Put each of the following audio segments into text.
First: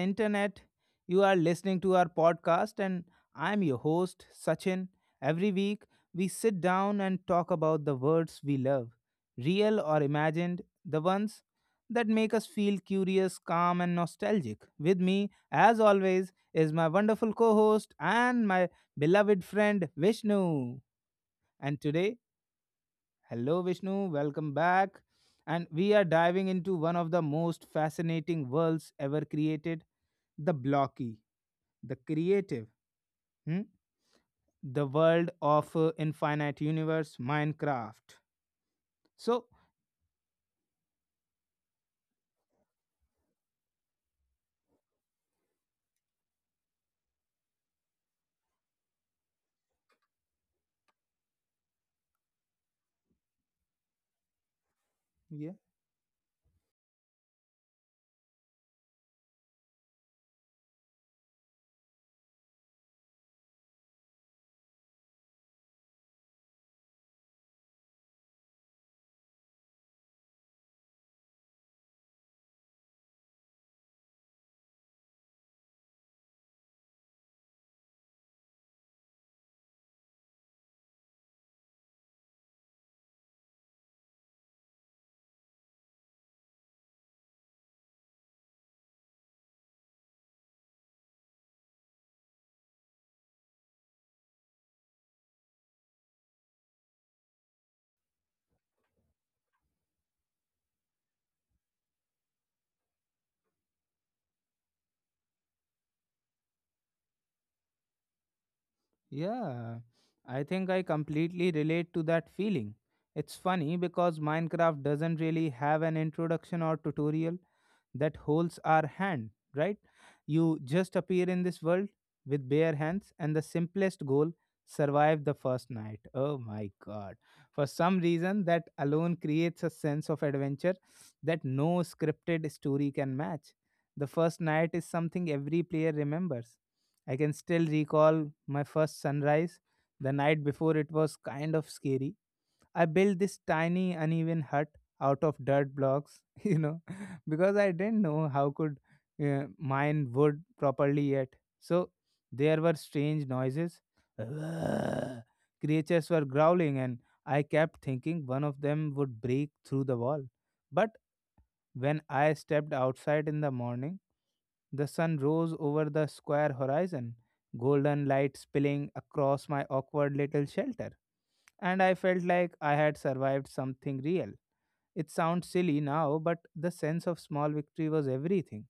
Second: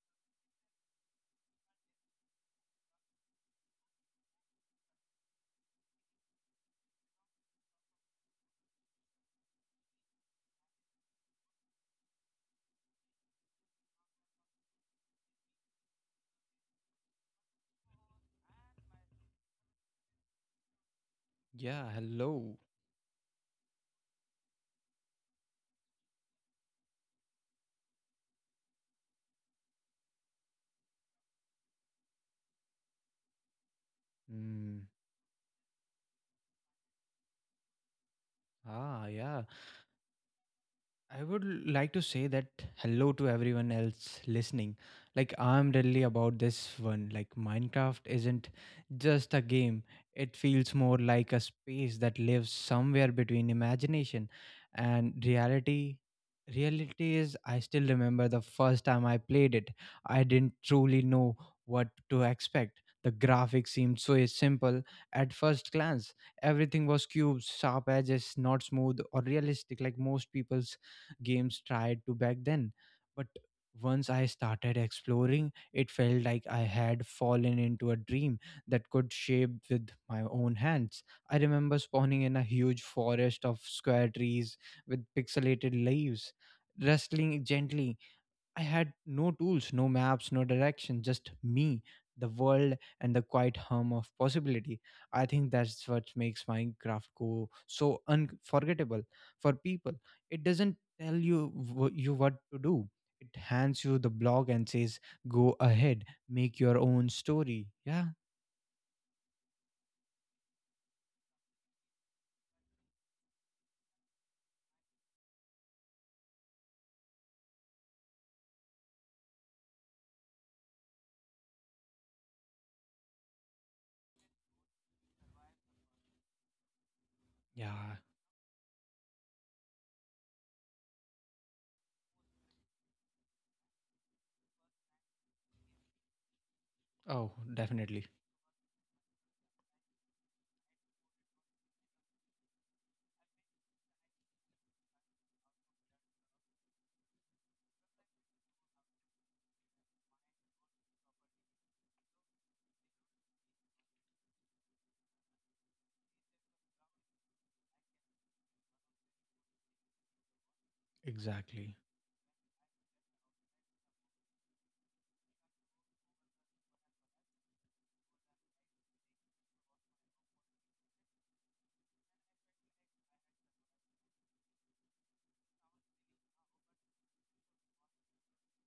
internet. You are listening to our podcast, and I'm your host, Sachin. Every week, we sit down and talk about the words we love, real or imagined, the ones that make us feel curious, calm, and nostalgic. With me, as always, is my wonderful co host and my beloved friend, Vishnu. And Yeah, today, hello. hello, Vishnu. Welcome back. And we are diving into one of the most fascinating worlds ever created, the blocky, the creative, hmm? the Mm. world of infinite universe, Minecraft. Ah, yeah. So, I would like to say that hello to everyone else listening. Like, I'm really about this one. Like, Minecraft isn't just a game, it feels more like a space that lives somewhere between imagination and yeah, reality. Reality is, I still remember the first time I played it. I didn't truly know what to expect. The graphics seemed so simple at first glance. Everything was cubes, sharp edges, not smooth or realistic like most people's games tried to back then. But once I started exploring, it felt like I had fallen into a dream that could shape with my own hands. I remember spawning in a huge forest of square trees with pixelated leaves, rustling gently. I had no tools, no maps, no direction, just me, the world, and the quiet hum of possibility. I think that's what makes Minecraft go so unforgettable for people. It doesn't tell you you what to do. It hands you the blog and says, "Go ahead, make your own story." Yeah, yeah, I think I completely relate to that feeling. It's funny because Minecraft doesn't really have an introduction or tutorial that holds our hand, right? You just appear in this world with bare hands, and the simplest goal, survive the first night. Oh my god. For some yeah. reason, that alone creates a sense of adventure that no scripted story can match. The first night is something every player remembers. I can Oh, still definitely, recall my first sunrise. The night before it was kind of scary. I built this tiny uneven hut out of dirt blocks, you know, because I didn't know how could mine wood properly yet. So there were strange noises. Creatures were growling and I kept thinking one of them would break through the wall. But exactly. when I stepped outside in the morning, the sun rose over the square horizon, golden light spilling across my awkward little shelter, and I felt like I had survived something real. It sounds silly now, but the sense of small victory was everything.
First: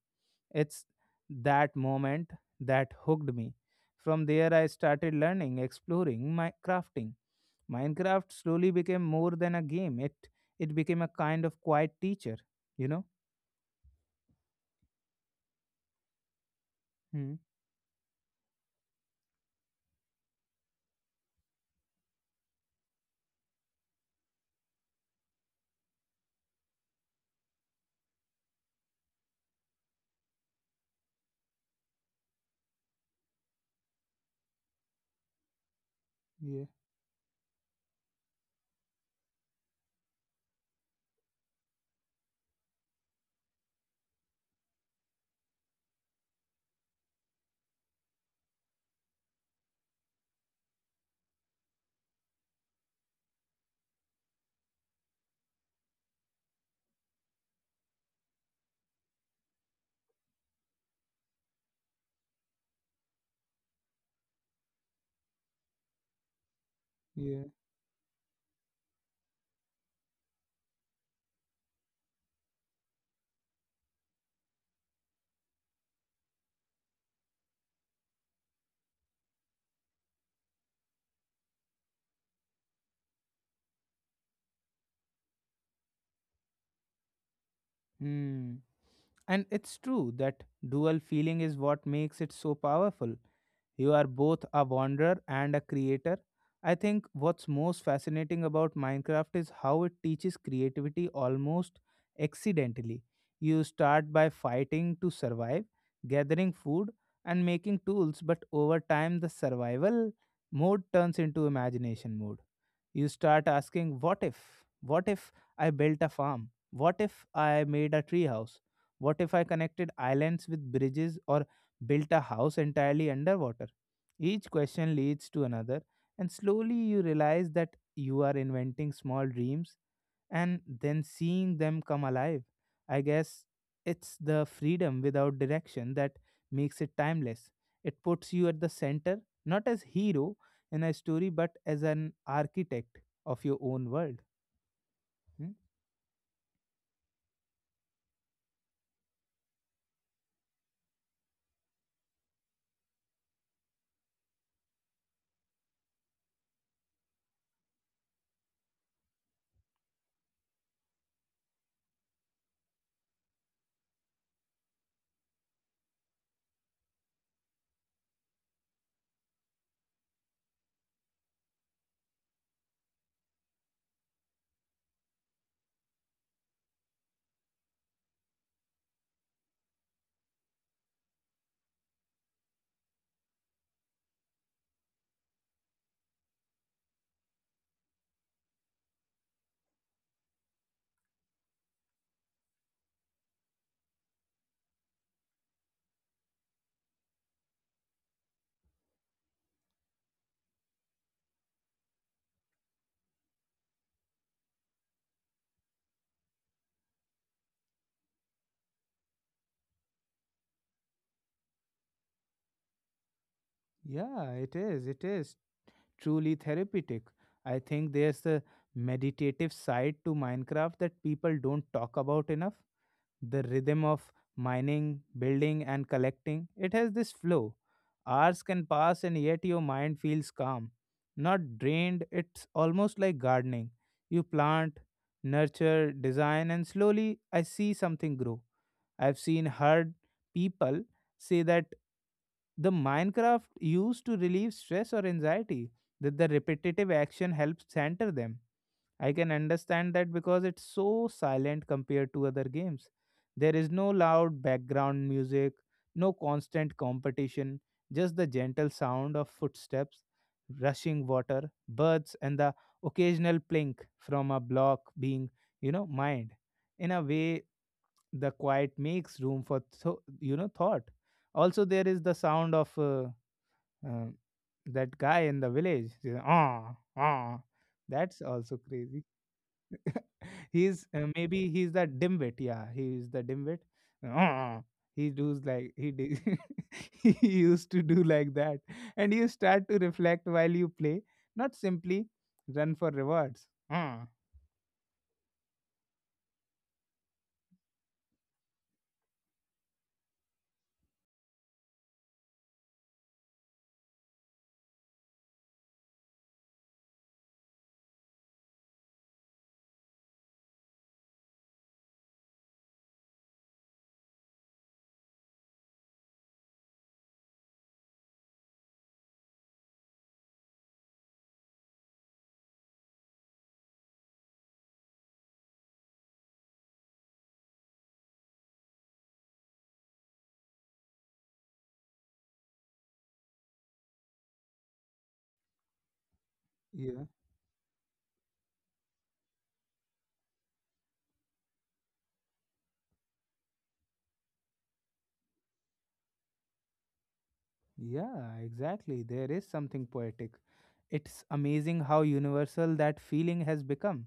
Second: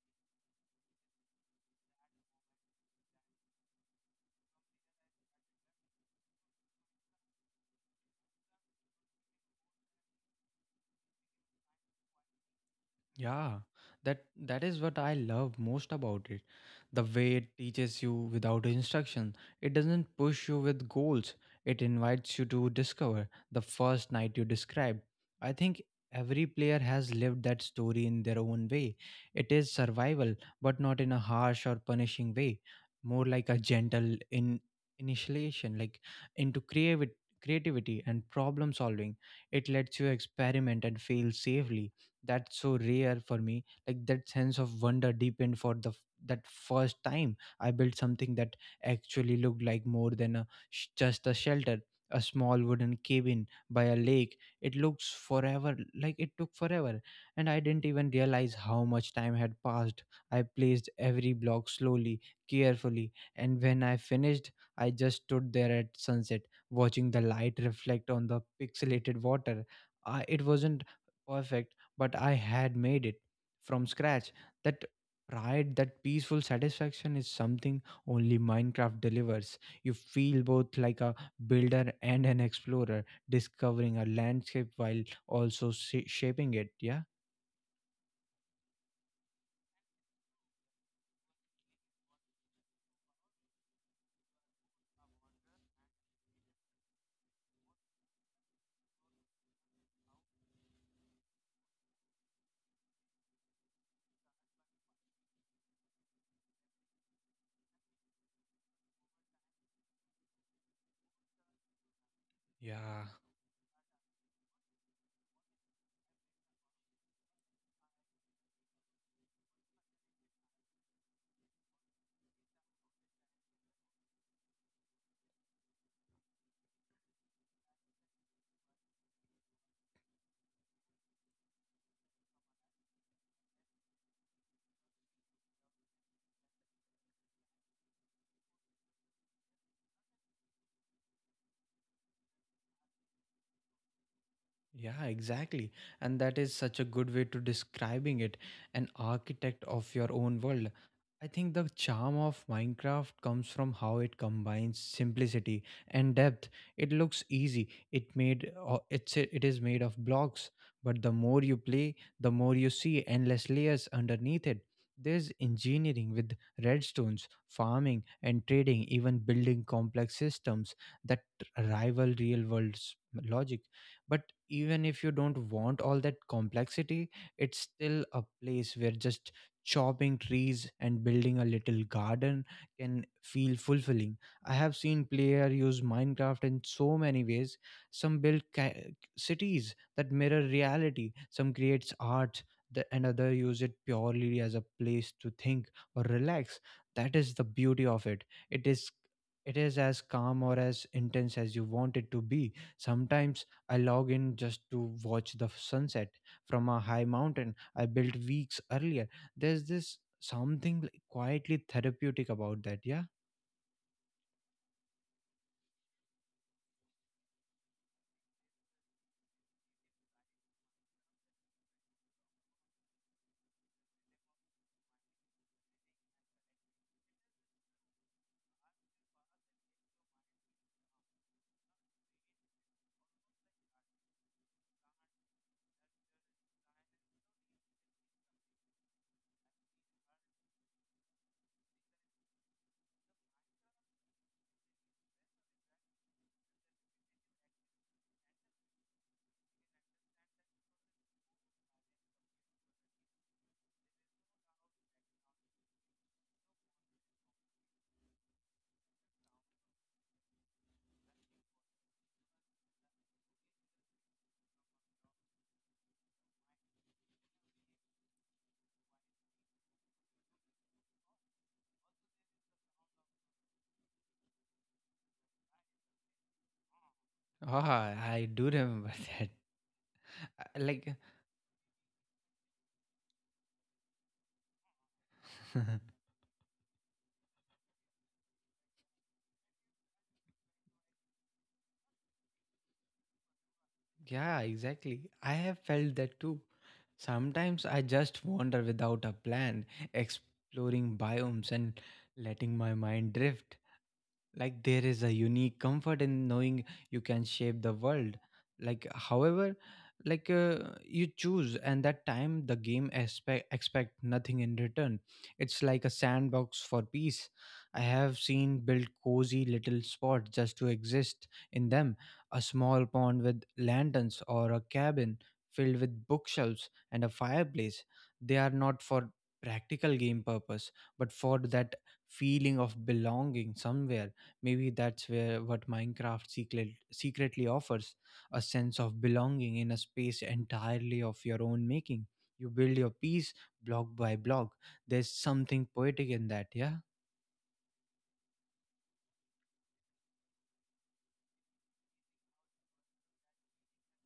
It's that moment that hooked me. From there, I started learning, exploring, my crafting. Minecraft slowly became more than a game. It became a kind of quiet teacher, you know. Yeah, that is what I love most about it. The way Hmm. it teaches you without instruction. It doesn't push you with goals. It invites you to discover the first night you described. I think every player has lived that story in their own way. It is survival, but not in a harsh or punishing way. More like a gentle in initiation, like into Yeah. creativity and problem solving. It lets you experiment and fail safely. That's so rare for me, like that sense of wonder deepened for that first time I built something that actually looked like more than just a shelter, a small wooden cabin by a lake. It looks forever, like it took forever, and I didn't even realize how much time had passed. I placed every block slowly, carefully, and when I finished, I just stood there at sunset watching the Yeah. light reflect on the pixelated water. It wasn't perfect, but I had made it from scratch. That pride, that peaceful satisfaction is something only Minecraft delivers. You feel both like a builder and an explorer, discovering a landscape while also shaping it. Yeah. Hmm. And it's true that dual feeling is what makes it so powerful. You are both a wanderer and a creator. I think what's most fascinating about Minecraft is how it teaches creativity almost accidentally. You start by fighting to survive, gathering food, and making tools, but over time, the survival mode turns into imagination mode. Yeah. You start asking, what if? What if I built a farm? What if I made a treehouse? What if I connected islands with bridges or built a house entirely underwater? Each question leads to another, and slowly you realize that you are inventing small dreams and then seeing them come alive. I guess it's the freedom without direction that makes it timeless. It puts you at the center, not as hero, in a story, but as an architect of your own world. Yeah, Hmm? exactly. And that is such a good way to describing it, an architect of your own world. I think the charm of Minecraft comes from how it combines simplicity and depth. It looks easy. It is made of blocks, but the more you play, the more you see endless layers underneath it. There's engineering with redstones, farming and trading, even building complex systems that rival real world's logic. But even if you don't want all that complexity, it's still a place where just chopping trees and building a little garden can feel fulfilling. I have seen player use Minecraft in so many ways. Some build cities that mirror reality, some creates art, and other use it purely as a place to think or relax. That is the beauty of it. It is it is as calm or as intense as you want it to be. Sometimes I log in just to watch the sunset from a high mountain I built weeks earlier. There's this something like quietly therapeutic about that, yeah? Yeah, it is. It is truly therapeutic. I think there's a meditative side to Minecraft that people don't talk about enough. The rhythm of mining, building, and collecting. It has this flow. Hours can pass, and yet your mind feels calm. Not drained, it's almost like gardening. You plant, nurture, design, and slowly I see something grow. I've seen heard people say that the Minecraft used to relieve stress or anxiety, that the repetitive action helps center them. I can understand that because it's so silent compared to other games. There is no loud background music, no constant competition, just the gentle sound of footsteps, rushing water, birds, and the occasional plink from a block being, you know, mined. In a way, the quiet makes room for, you know, thought. Also, there is the sound of uh, that guy in the village. Ah, ah. Ah, That's I do also remember crazy. that. I- he's Like, maybe he's the dimwit. Yeah, he's the dimwit. Uh, He does like he did. He used to do like that, and you start to reflect while you play, not simply run for rewards. Uh, yeah, exactly. I have felt that too. Sometimes I just wander without a plan, exploring biomes and letting my mind drift. Like there is a unique comfort in knowing you can shape the world like however, like uh, you choose, and that time the game expect nothing in return. It's like a sandbox for peace. I have seen build cozy little spots just to exist in them, a small pond with lanterns, or a cabin filled with bookshelves and a fireplace. They are not for practical game purpose, but for that feeling of belonging somewhere. Maybe that's where what Minecraft Yeah, secretly offers, a sense of belonging in a space entirely of your own making. You build your piece block by block. There's something poetic in that, yeah? yeah, exactly. There is something poetic. It's amazing how universal that feeling has become.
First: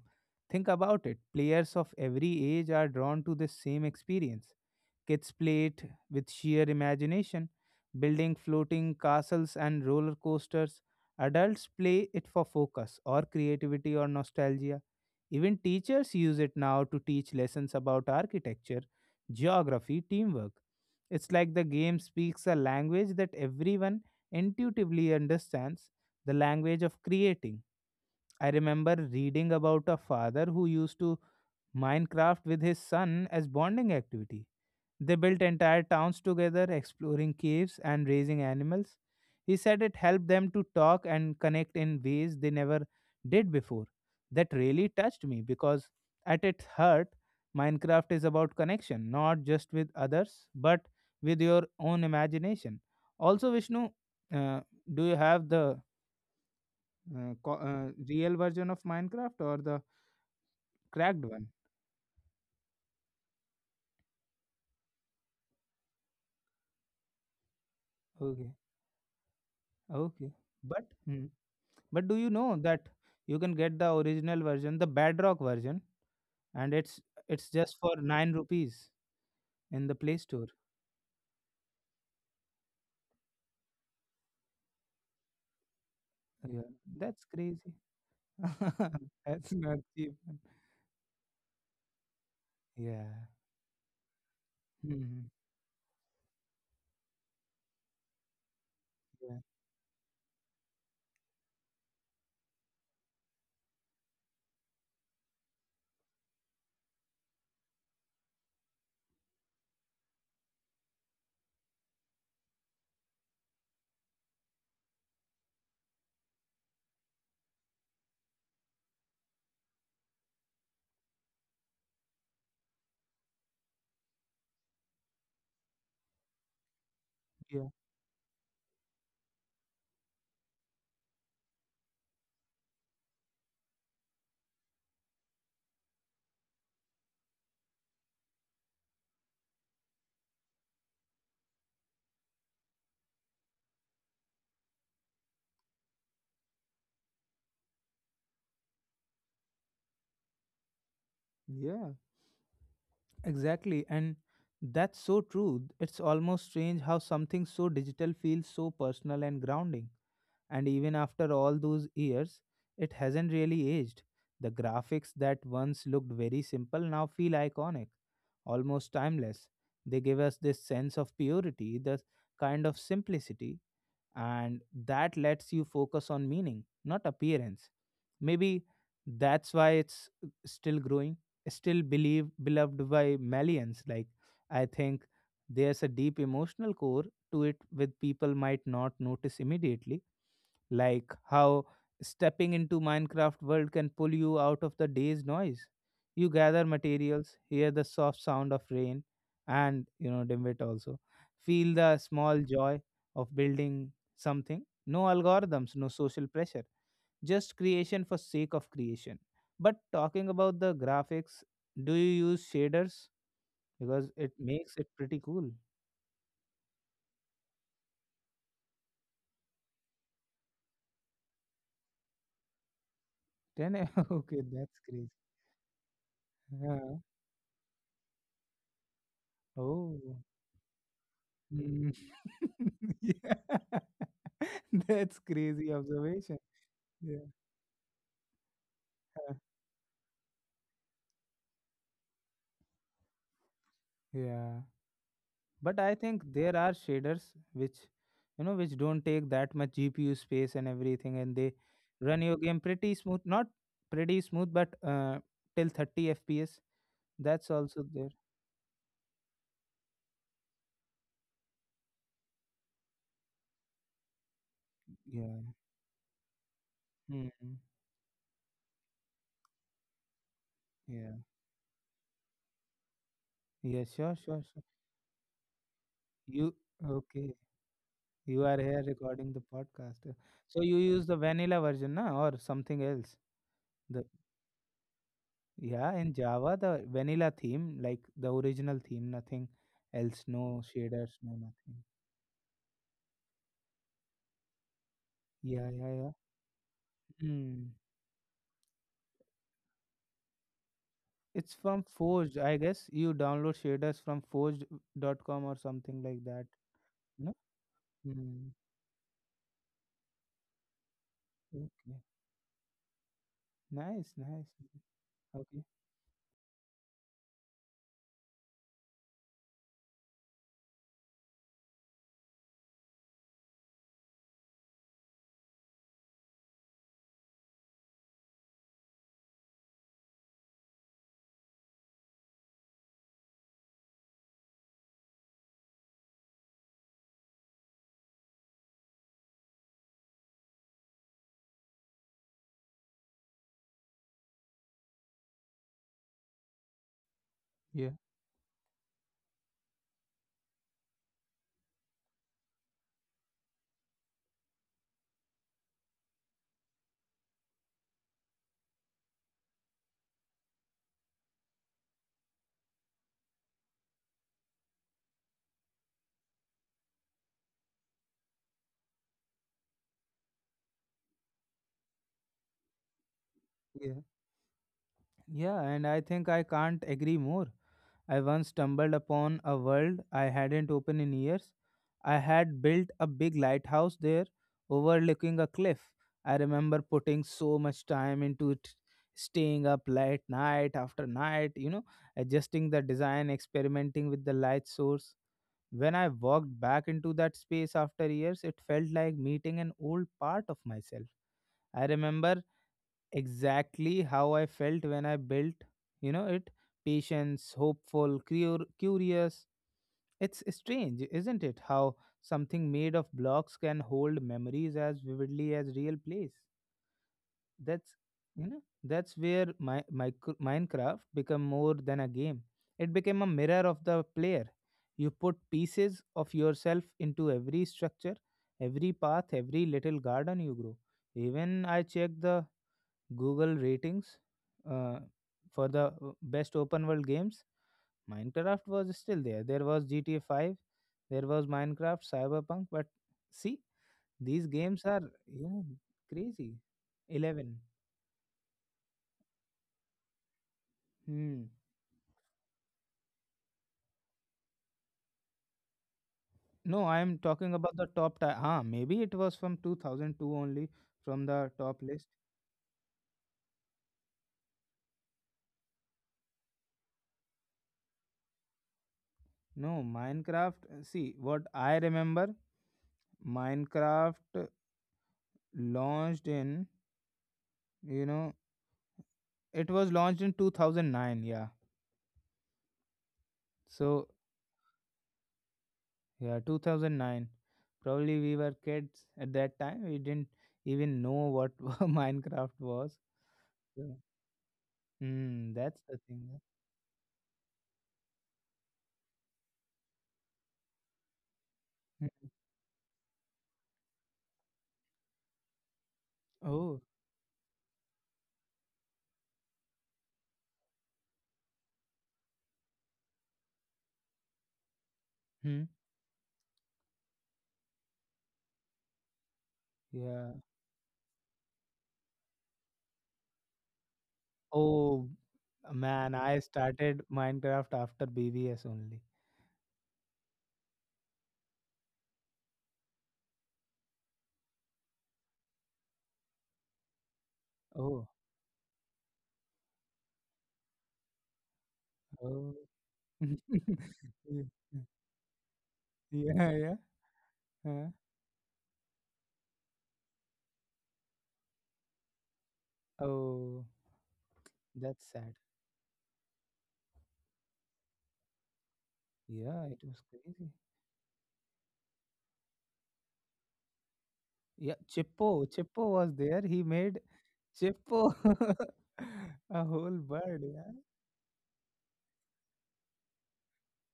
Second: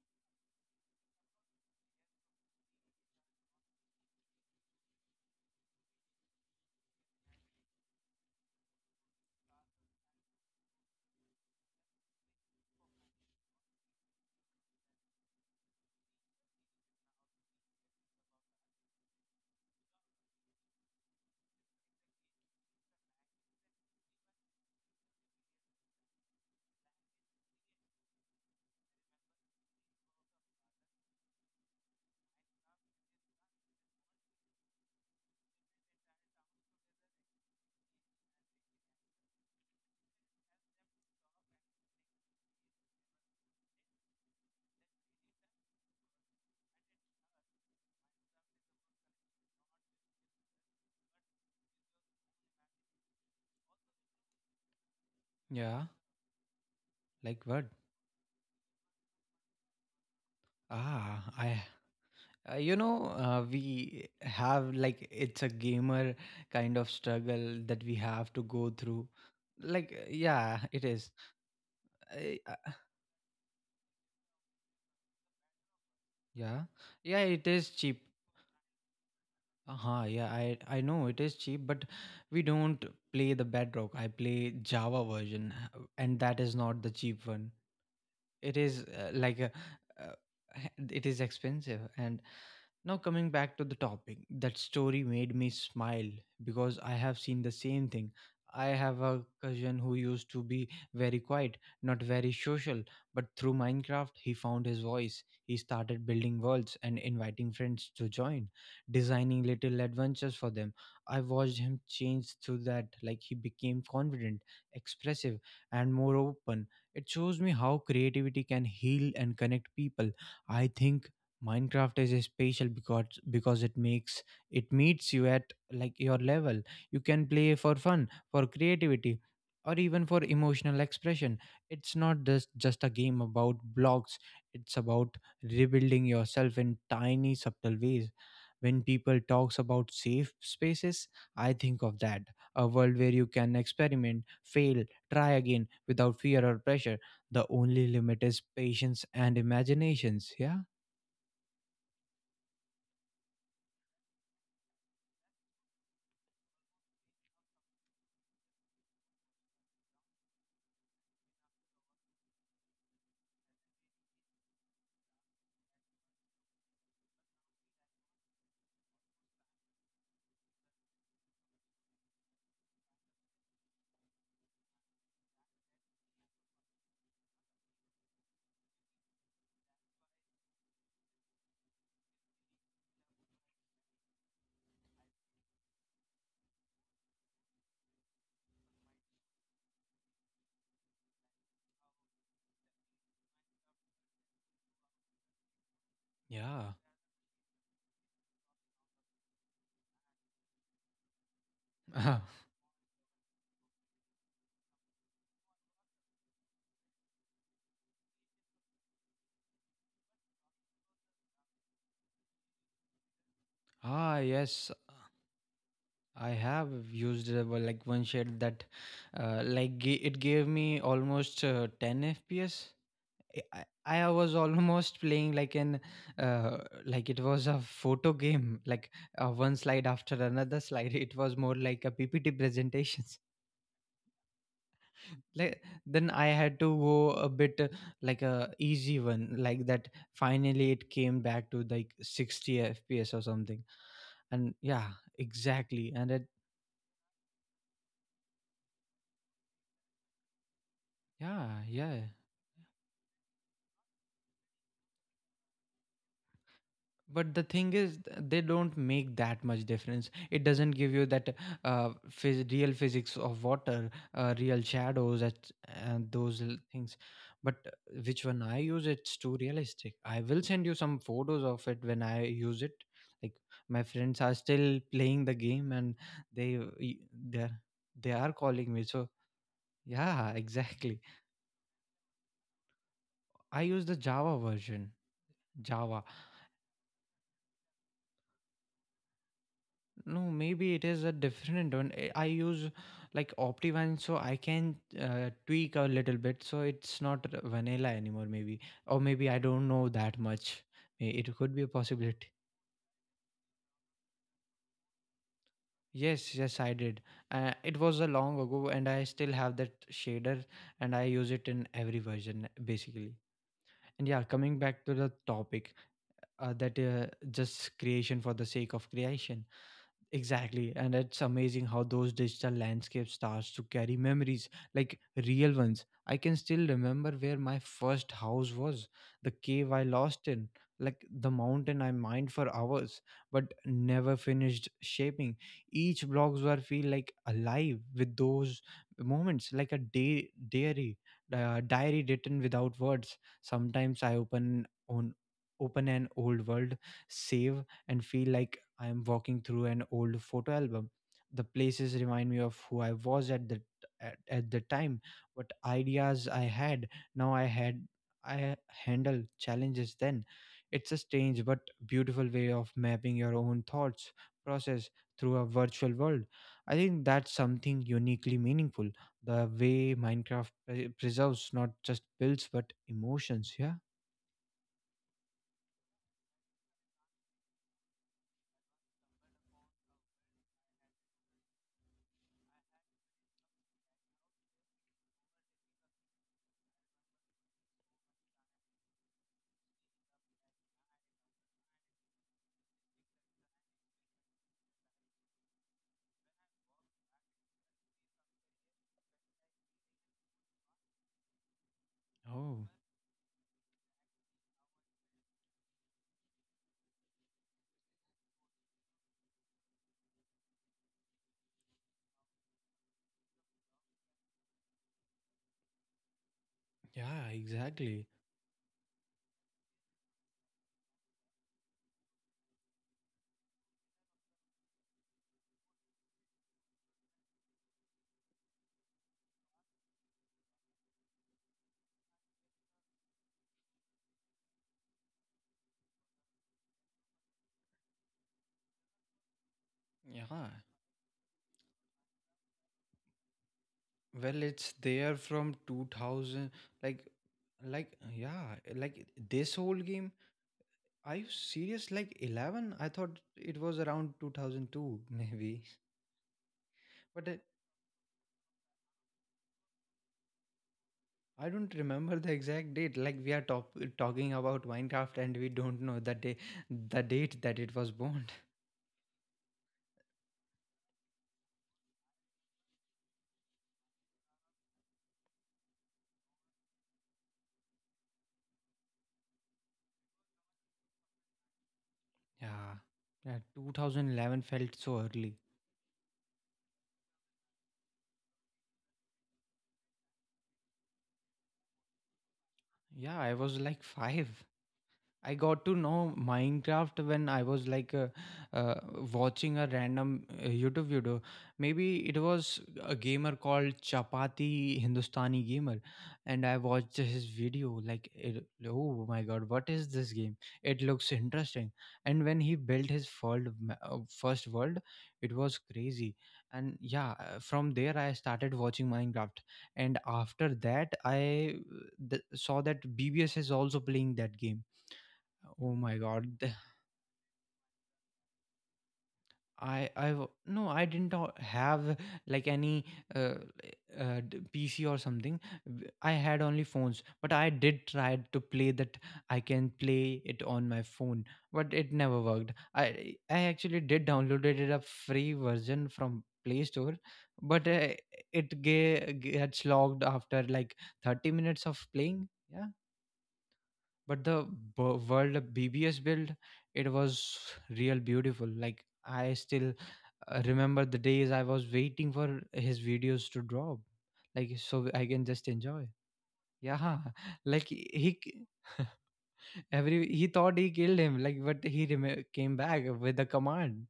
Think about it. Players of every age are drawn to this same experience. Kids played with sheer imagination, building floating castles and roller coasters. Adults play it for focus or creativity or nostalgia. Even teachers use it now to teach lessons about architecture, geography, teamwork. It's like the game speaks a language that everyone intuitively understands, the language of creating. I remember reading about a father who used to Minecraft with his son as bonding activity. They built entire towns together, exploring caves and raising animals. He said it helped them to talk and connect in ways they never did before. That really touched me because, at its heart, Minecraft is about connection, not just with others, but with your own imagination. Also, Vishnu, uh, do you have the Yeah, like what? Real version of Minecraft or the Ah, cracked one? I. You know, we have like it's a gamer kind of struggle that we have to Okay, go through. Like, okay. yeah, it But is. hmm. But do you I- know that you can get the original version, the Bedrock version, yeah, and it's yeah, it it's is just for cheap. 9 rupees in the Uh-huh, Play yeah, Store. I know it is cheap, but we don't play the Bedrock. I play Java version, and that is Yeah, not the cheap that's one. crazy. It is like a, That's not uh, cheap. it is expensive, and now, Yeah. coming back to the topic, that story Mhm. made me smile because I have seen the same thing. I have a Yeah. cousin who used to be very quiet, not very social, but through Minecraft, he found his voice. He started building worlds and inviting friends to join, designing little adventures for them. I watched him change through that, like he became confident, expressive, and more open. It shows me how creativity can heal and connect people. I think Minecraft is a special because it meets you at like your level. You can play Yeah. for fun, for creativity, or even for emotional expression. It's not just a game about blocks. It's about rebuilding yourself in tiny subtle ways. When people talks about safe spaces, I think of that. A world where you can experiment, fail, try again without fear or pressure. The only limit is patience and imaginations. Yeah. Yeah. Exactly. And that's so true. It's almost strange how something so digital feels so personal and grounding. And even after all those years, it hasn't really aged. The graphics that once looked very simple now feel iconic, almost timeless. They give us this sense of purity, the kind of simplicity, and that lets you focus on meaning, not appearance. Maybe that's why it's still growing, still believed, beloved by millions. Like, I think there's a deep emotional core to it with people might not notice immediately, like how stepping into Minecraft world can pull you out of the day's noise. You gather Yeah, materials, hear the soft sound of rain, and you know dimwit also feel the small joy of building something. No algorithms, no social pressure, just creation for sake of creation. But talking about the graphics, do you use shaders because ah it yes. makes it pretty cool? I have used well, like one shade that it gave me almost 10 fps. Then I was okay, that's almost great. playing like an uh, Yeah. like it was a photo game, like one slide Oh. after another slide. It was more like a Mm. ppt presentations. Yeah. That's Like crazy then I observation. had to go Yeah. a bit like a easy one like that, finally it came back to like 60 fps or something, and Yeah. yeah, But exactly, I think and there are shaders which you know which don't take that much GPU space and everything and they yeah, yeah. run your game pretty smooth. Not pretty smooth, but till 30 FPS. But the That's thing also is, there. They don't make that much difference. It doesn't give you that real physics of water, real shadows, at, Yeah. and those things. But hmm which one I use, it's too realistic. I will send you some Yeah. photos of it when I use it. Like my Yeah, sure, friends are sure, sure. still playing the game, and You they okay. they they are You are calling me. here So recording the podcast. yeah, So you exactly. use the vanilla version, na, or something else? I use the Java version. Yeah, Java. in Java, the vanilla theme, like the original theme, nothing else, No, no maybe it is a shaders, no different nothing. one. I use like Optivine, so I can Yeah, tweak a yeah, yeah. little bit, so it's not Hmm. vanilla anymore. Maybe, or maybe I don't know that much. May- It It's could be a from possibility. Forged, I guess. You download shaders from forged.com or something like Yes, that. yes, I did. No? It was a long Hmm. ago, and I still have that shader, and I use it in Okay. every version basically. And Nice, yeah, nice. coming back to the Okay. topic, that just creation for the sake of creation. Exactly, and it's amazing how those digital landscapes starts to carry memories, like real ones. I can still remember where my first house was, the cave I lost in, like the mountain I mined for hours but never finished shaping. Each blocks were feel like alive with those moments, like a day diary, diary written without words. Sometimes I open an old world save Yeah. and feel like I am walking through an old photo album. The places remind me of who I was at at the time, what ideas I had. Now I had I handle challenges then. It's a strange but beautiful way of mapping your own thoughts process through a virtual world. I think that's something uniquely meaningful. The way Minecraft preserves not just builds but emotions. Yeah. Yeah. Yeah, and I think I can't agree more. I once stumbled upon a world I hadn't opened in years. I had built a big lighthouse there overlooking a cliff. I remember putting so much time into it, staying up late night after night, you know, adjusting the design, experimenting with the light source. When I walked back into that space after years, it felt like meeting an old part of myself. I remember Oh, exactly how I felt when I built, you know, it, patience, hopeful, curious. It's strange, isn't it? How something made of blocks can hold memories as vividly as real place. yeah, That's exactly. you know that's where my Minecraft become more than a game. It became a mirror of the player. You put pieces of yourself into every structure, every path, every little garden you grow. Even I checked the Google ratings uh, for the best open world games. Minecraft was still there. There was GTA Yeah, 5, there was Minecraft, Cyberpunk, but see, well, these it's games are there from yeah, crazy. 2000, like 11. Yeah, like this whole game. Are you Hmm. serious? Like 11? I thought it was around 2002 maybe. No, I am But I talking about the top. Maybe it was from 2002 only, from the I don't top list. remember the exact date. Like we are talking about Minecraft and we don't know the date that it was born. No, Minecraft. See, what I remember, Minecraft launched in, you know, it was launched in 2009. Yeah. Yeah. Yeah, So 2011 felt so early. yeah, 2009. Probably we were kids at that time. We didn't even know what Minecraft was. Yeah, I was like So, 5. I mm, got that's to the know thing. Minecraft when I was like uh, watching a random YouTube video. Maybe it Mm. was a gamer called Chapati Hindustani Gamer, and I Oh, watched his video. Like, it, oh my god, what is this game? It looks interesting. And when he built his world, first world, it was hmm. crazy. And yeah, from there I started watching Minecraft, and Yeah. after that saw that BBS is also playing that game. Oh Oh my man, I God. Started Minecraft after BBS only. No, I didn't have like any uh, PC or something. W- I had only phones, but I did Oh, try to play that. I can play it on my phone, but it never oh. worked. I actually did downloaded it a free version from Yeah, Play yeah. Store, but Huh? It gets logged after like 30 minutes of playing. Yeah, Oh, but the that's sad. world of BBS build, it was real beautiful. Like, I Yeah, still it was crazy. remember the days I was waiting for his videos to drop, like, Yeah, so I can Chippo, just enjoy. Chippo was there. He Yeah. made Like, Chippo, k- a whole every— he bird, thought yeah. he killed him, like, but he came back with a command.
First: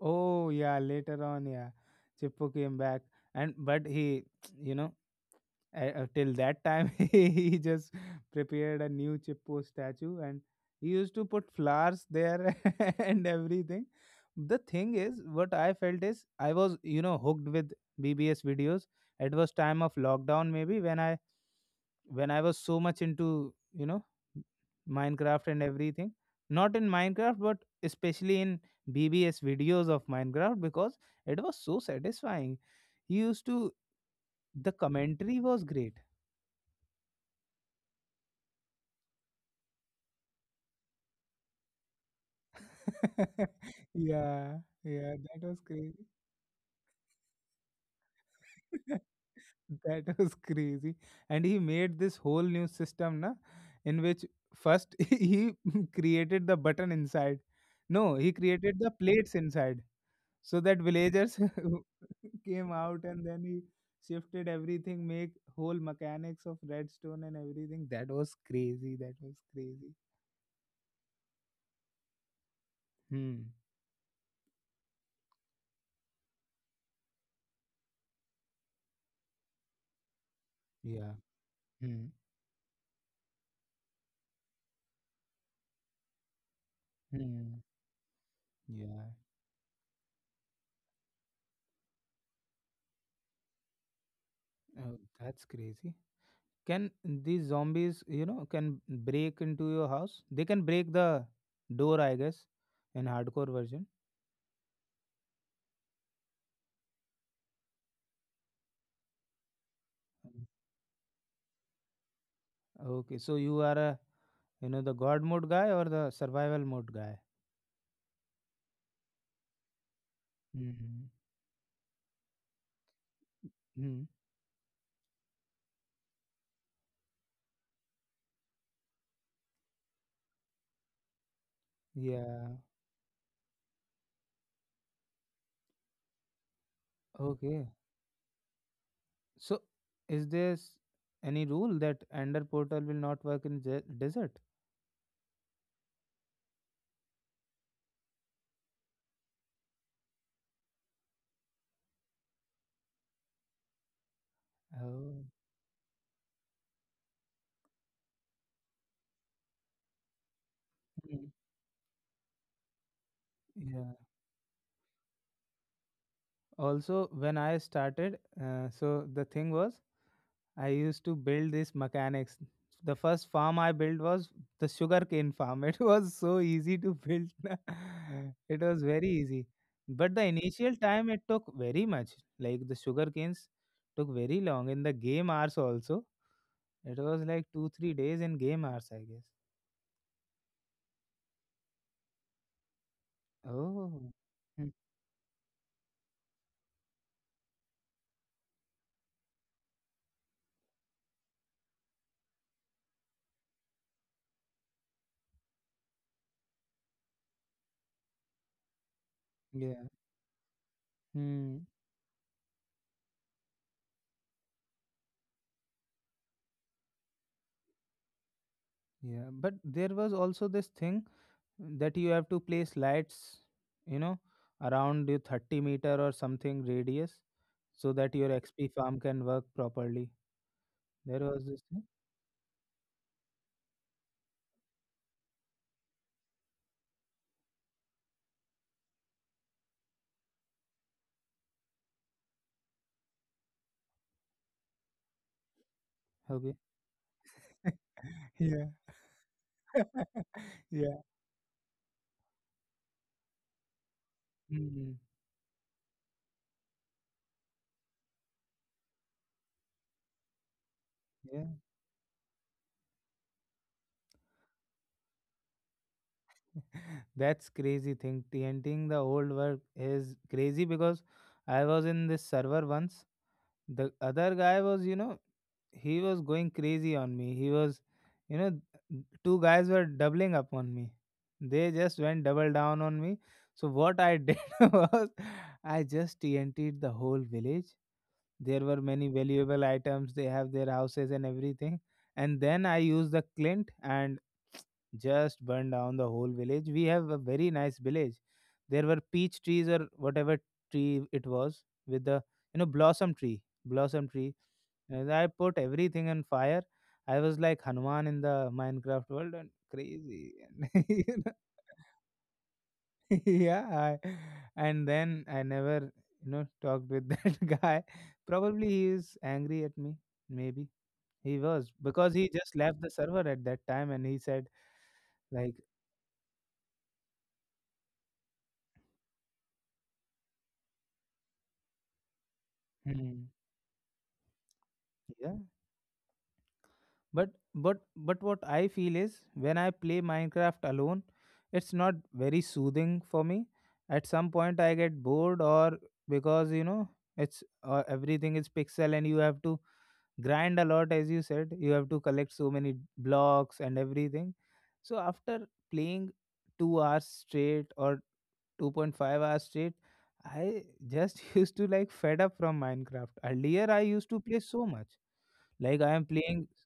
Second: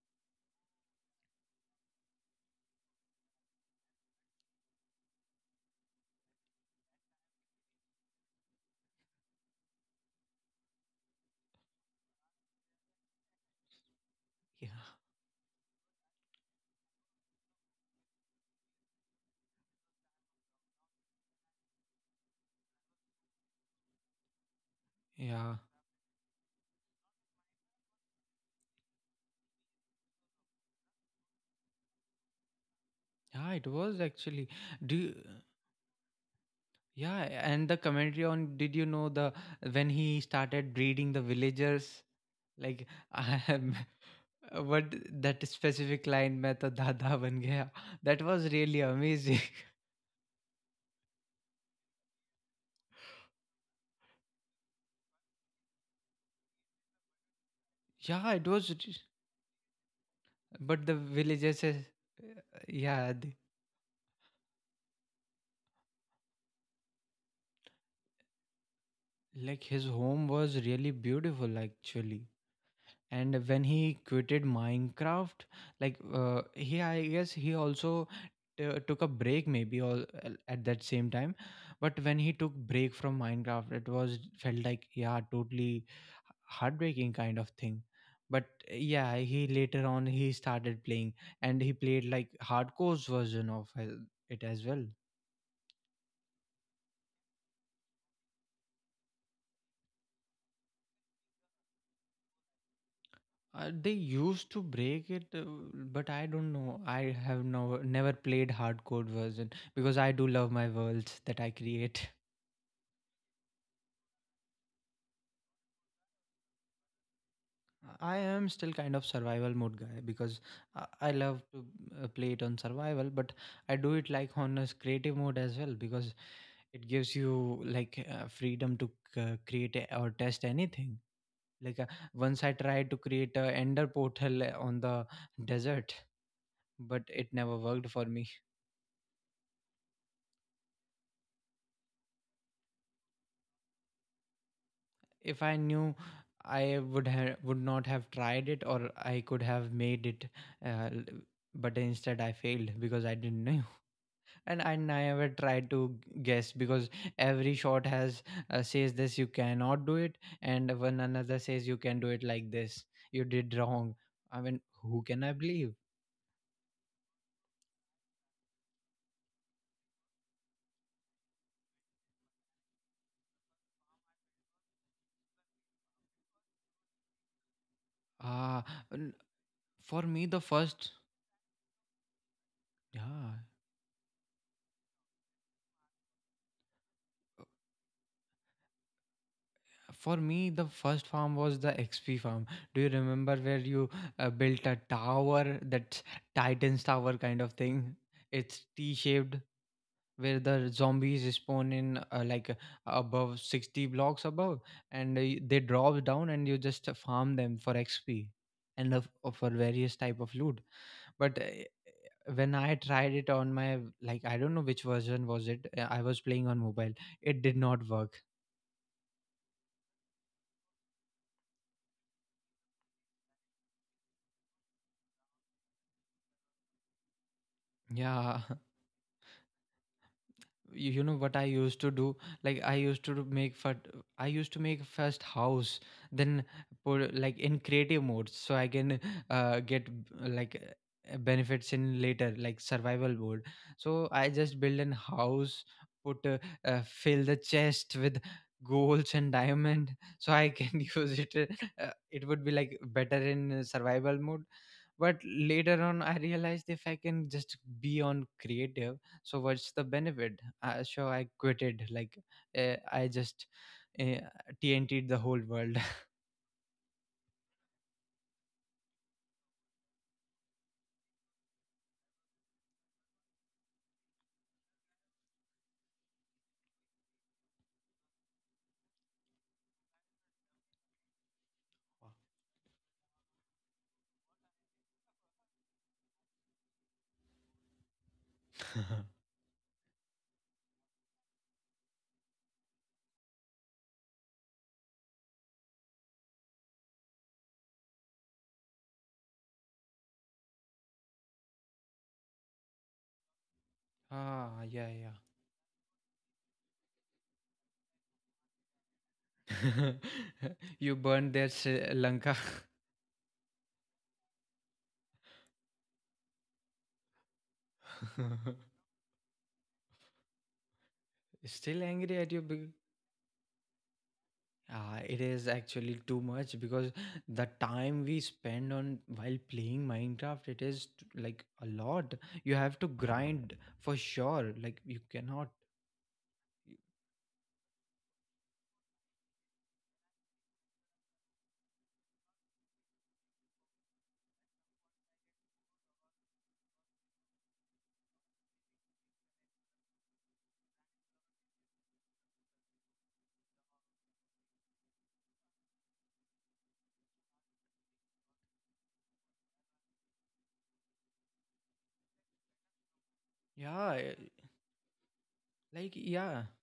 Oh yeah, later on, yeah, Chippo came back, and but he, you know, till that time he just prepared a new Chippo statue, and he used to put flowers there and everything. The Yeah, thing is, what I felt is I was, you know, hooked with BBS videos. It was time of lockdown, maybe when I was so much into, you know, Minecraft yeah, and everything. Not in Minecraft, but especially in BBS videos of Minecraft because it was so satisfying. He used yeah, it to, was actually— the do you— commentary was great. yeah, and the commentary on— did you know the— when he started breeding the villagers, like, I am. Uh, Yeah, But yeah, that that was specific crazy. line, "मैं तो दादा बन गया," that was really amazing. That was crazy. And he made this whole new system, na, in which first he created the button inside. No, Yeah, he it was. created the re- plates inside. So that But the villagers villagers, came out, yeah, and the— then he shifted everything, make whole mechanics of redstone and everything. That was crazy. That was like, his crazy. home was really beautiful actually. And Hmm. when he quitted Minecraft, like, he, I guess he also took a break maybe, or at that same Yeah. time. But Hmm. when he took break from Minecraft, it was felt like, yeah, totally heartbreaking kind of Hmm. thing. But Yeah. yeah, he later on, he started playing, and he played like hardcore version of it as well. Oh, that's crazy. Can these zombies, you know, can break into your house. They can break the door, I guess, in hardcore version. They used to break it, but I don't know. I have no, never played hardcore version because I do love my worlds that I create. Okay, so you are a, you know, the god mode guy or the survival mode guy? I am still kind of survival mode guy because I Hmm. love to play it on survival, but I do Hmm. it like on a creative mode as well because it gives you like freedom to create or test anything. Like, once I Yeah. tried to create a ender portal on the desert, but it never Okay. worked for me. So, is there any rule that Ender Portal will not work in the desert? If I knew, I would have— would not have tried it, or I could have made it, uh, l- but instead I failed because I didn't know, and I Oh. never tried to guess because every shot has says this you cannot do it, and one Mm. another says you can do it like this. You did wrong. Yeah. I mean, who can I believe? Also, when I started, so the thing was, I used to build these mechanics. The first farm I built was the sugarcane farm. It was so easy to build. It Ah, was very n- easy. for But me the the initial first— time it took very much. Like the yeah. sugarcanes took very long in the game hours also. It was like two, 3 days in game hours, I guess. For me, the first farm was the XP farm. Do you remember where you Oh, built mm, a tower, that Titan's tower kind of thing? It's T-shaped, where the zombies spawn in like above 60 blocks above, and they drop down, and you just farm them for XP and for yeah, various type of loot. But mm, when I tried it on my, like, I don't know which version was it. Uh, I was playing on mobile. It did not work. yeah. But there was also this thing that you have to place lights, you know, around your 30 meter or something radius, so that your Yeah. XP farm can work properly. You know There what I was this used thing. to do? Like, I used to make fat— I used to make first house, then put like in creative mode so I can like benefits in later like survival mode. So I just build an house, put Okay. Fill the chest with Yeah. golds and diamond so I can Yeah. use it. Uh, it would be like better in survival mode. Mm, But later on I realized if I can just be on creative, so what's the benefit? So I yeah. quitted, like, I just uh, TNT'd the whole world. That's crazy thing. TNTing the old work is crazy, because I was in this server once. The other guy was, you know, he was going crazy on me. He was, you know, two guys were doubling up on me. They just went double down on me. So what I did was, I just TNT'd the whole village. There were many valuable items. They have their houses and everything. And then I used the Clint, and just burned down the whole village. We have a very nice village. There were peach trees or whatever tree it was with the, you know, blossom tree, blossom tree. Ah, yeah. And I put everything on fire. I was like Hanuman in the Minecraft world and Yeah. crazy. You You burned know, their Sri Lanka. yeah, and then I never, you know, talked with that guy. Probably he is angry at me. Maybe he was, Still because angry he at you? just left the server at that time, and he said Ah, it is like actually too much because the time we spend on while playing Minecraft, it is like a lot. You have to "Hmm, grind for sure. Like, you yeah, cannot. but but what I feel is, when I play Minecraft alone, it's not very soothing for me. At some point I get bored, or because, you know, it's everything is pixel, and you have to grind a lot. As you said, you have to collect so many blocks and everything. So after playing 2 hours straight or 2.5 hours straight, I just used to like fed up from Minecraft. Earlier I Yeah, used eh, to play so much, like I like, am playing yeah.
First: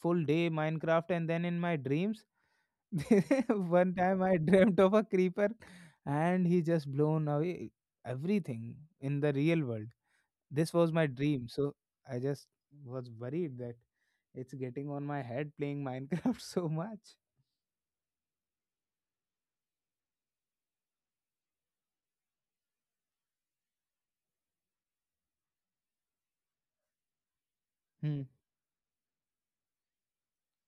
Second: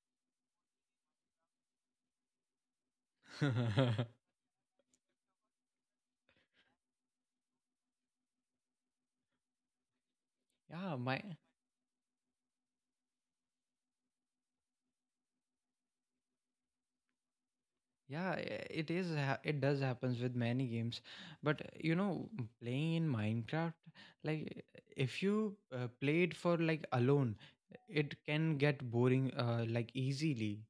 full day Minecraft, and then in my dreams, one time I dreamt of a creeper, and he just blown away everything in the real world. This was Yeah, my my— dream. So I just was worried that it's getting on my head playing Minecraft so much. yeah, eh, it it does happens with many games. But eh, you know, playing in Minecraft, like, eh, if you played for like alone, eh, it Hmm. can get boring like easily.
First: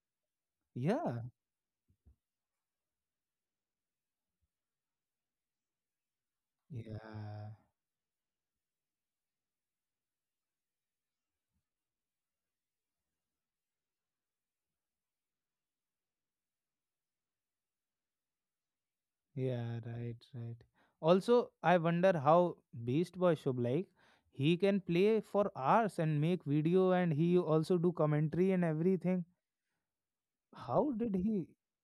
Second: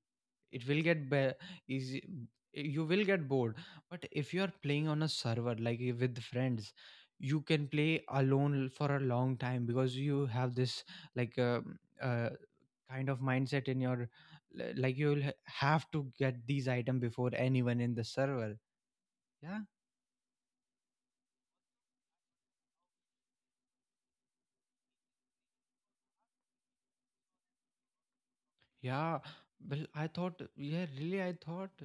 It will Yeah. Easy— eh, you will get bored. But if you are playing on a server like, eh, with friends, you Yeah. can play alone for a long time because you have this like, kind of mindset in your— like, you'll have to get these item before anyone in the server. Yeah. Yeah, right, right. Also, I wonder how Beast Boy Shub, like he can play for hours and make video, and he also do commentary and Yeah, everything. well, I thought— yeah, How did really, I he thought,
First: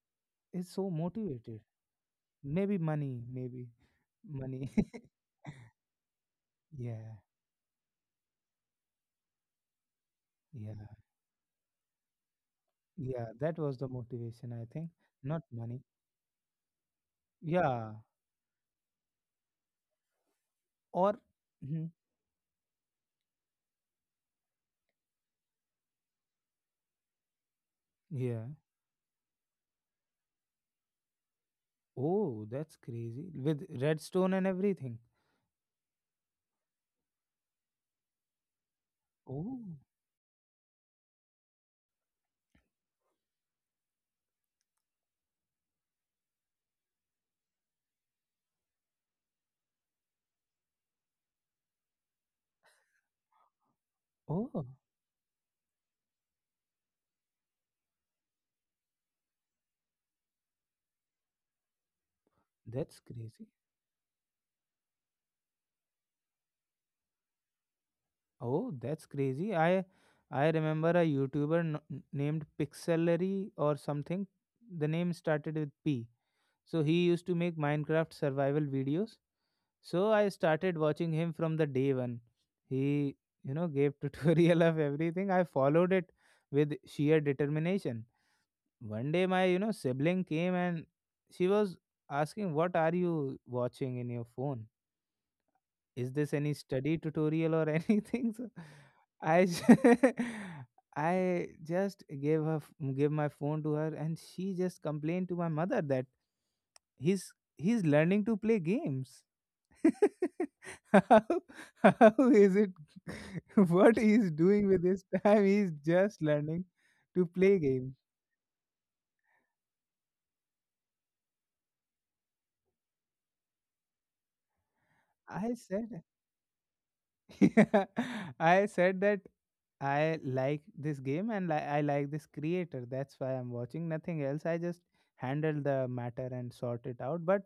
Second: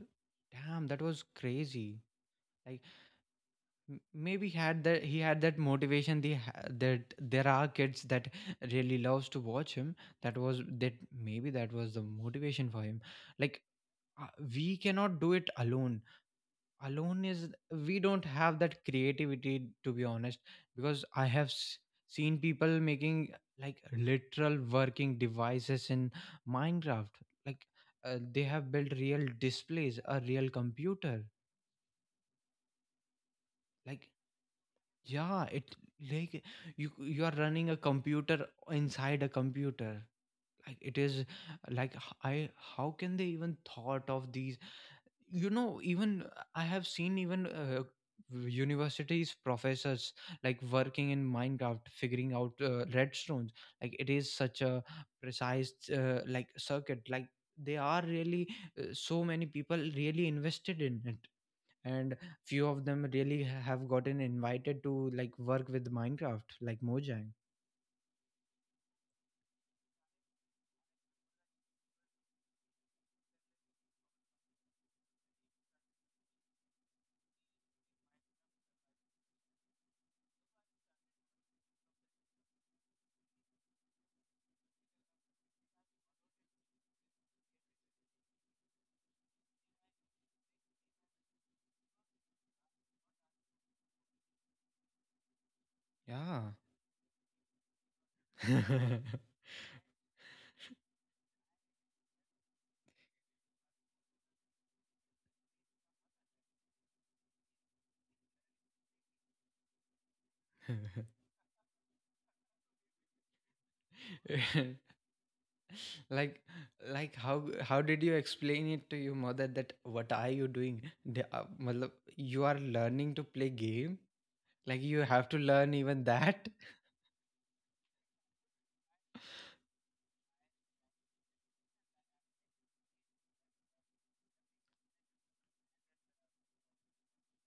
is damn, so that was motivated? crazy. Maybe Like, money, maybe maybe money. had that— he had that motivation, the that Yeah, there are kids that really loves to watch him. That was that— yeah, maybe that was the motivation for him. yeah. That Like, was the uh, motivation, I we think. cannot do Not it money. alone. Alone is— Yeah. we don't have that creativity, to be honest, because Or. I have Mhm. seen people making like literal working devices in Minecraft, like, they Yeah. have built real displays, a real computer. Oh, that's crazy. With Like, redstone and everything. yeah, it— like, you are running a computer inside a Oh. computer. Like, it is— like, h- I how can they even thought of these, you know? Even I have seen even universities professors like working in Minecraft figuring out redstones. Like, it is such Oh, a precise like circuit. Like, they are really so many people really invested in it, and few of that's them really crazy. have gotten invited to like work with Minecraft, like Mojang. Oh, that's crazy. I remember a YouTuber named Pixelary or something. The name started with P. So he used to make Minecraft survival videos. So I started watching him from the day one. He, you know, gave tutorial of everything. I followed it with sheer determination. One day my, you know, sibling came, and she was asking, what are you watching in your phone? Is this Yeah. any study tutorial or anything? So I j- I just gave her gave my phone to her, and she just complained to my mother that he's learning to play games. how, how is it, what he's doing with his time, he's just Like— learning like, to how— play how games. did you explain it to your mother that what are you doing, the, matlab, you are learning to play game? Like, you have to I learn even said that. yeah, I said that I like this game, and I like this creator, that's why I'm watching, nothing else. I just handle the matter and sort it out, but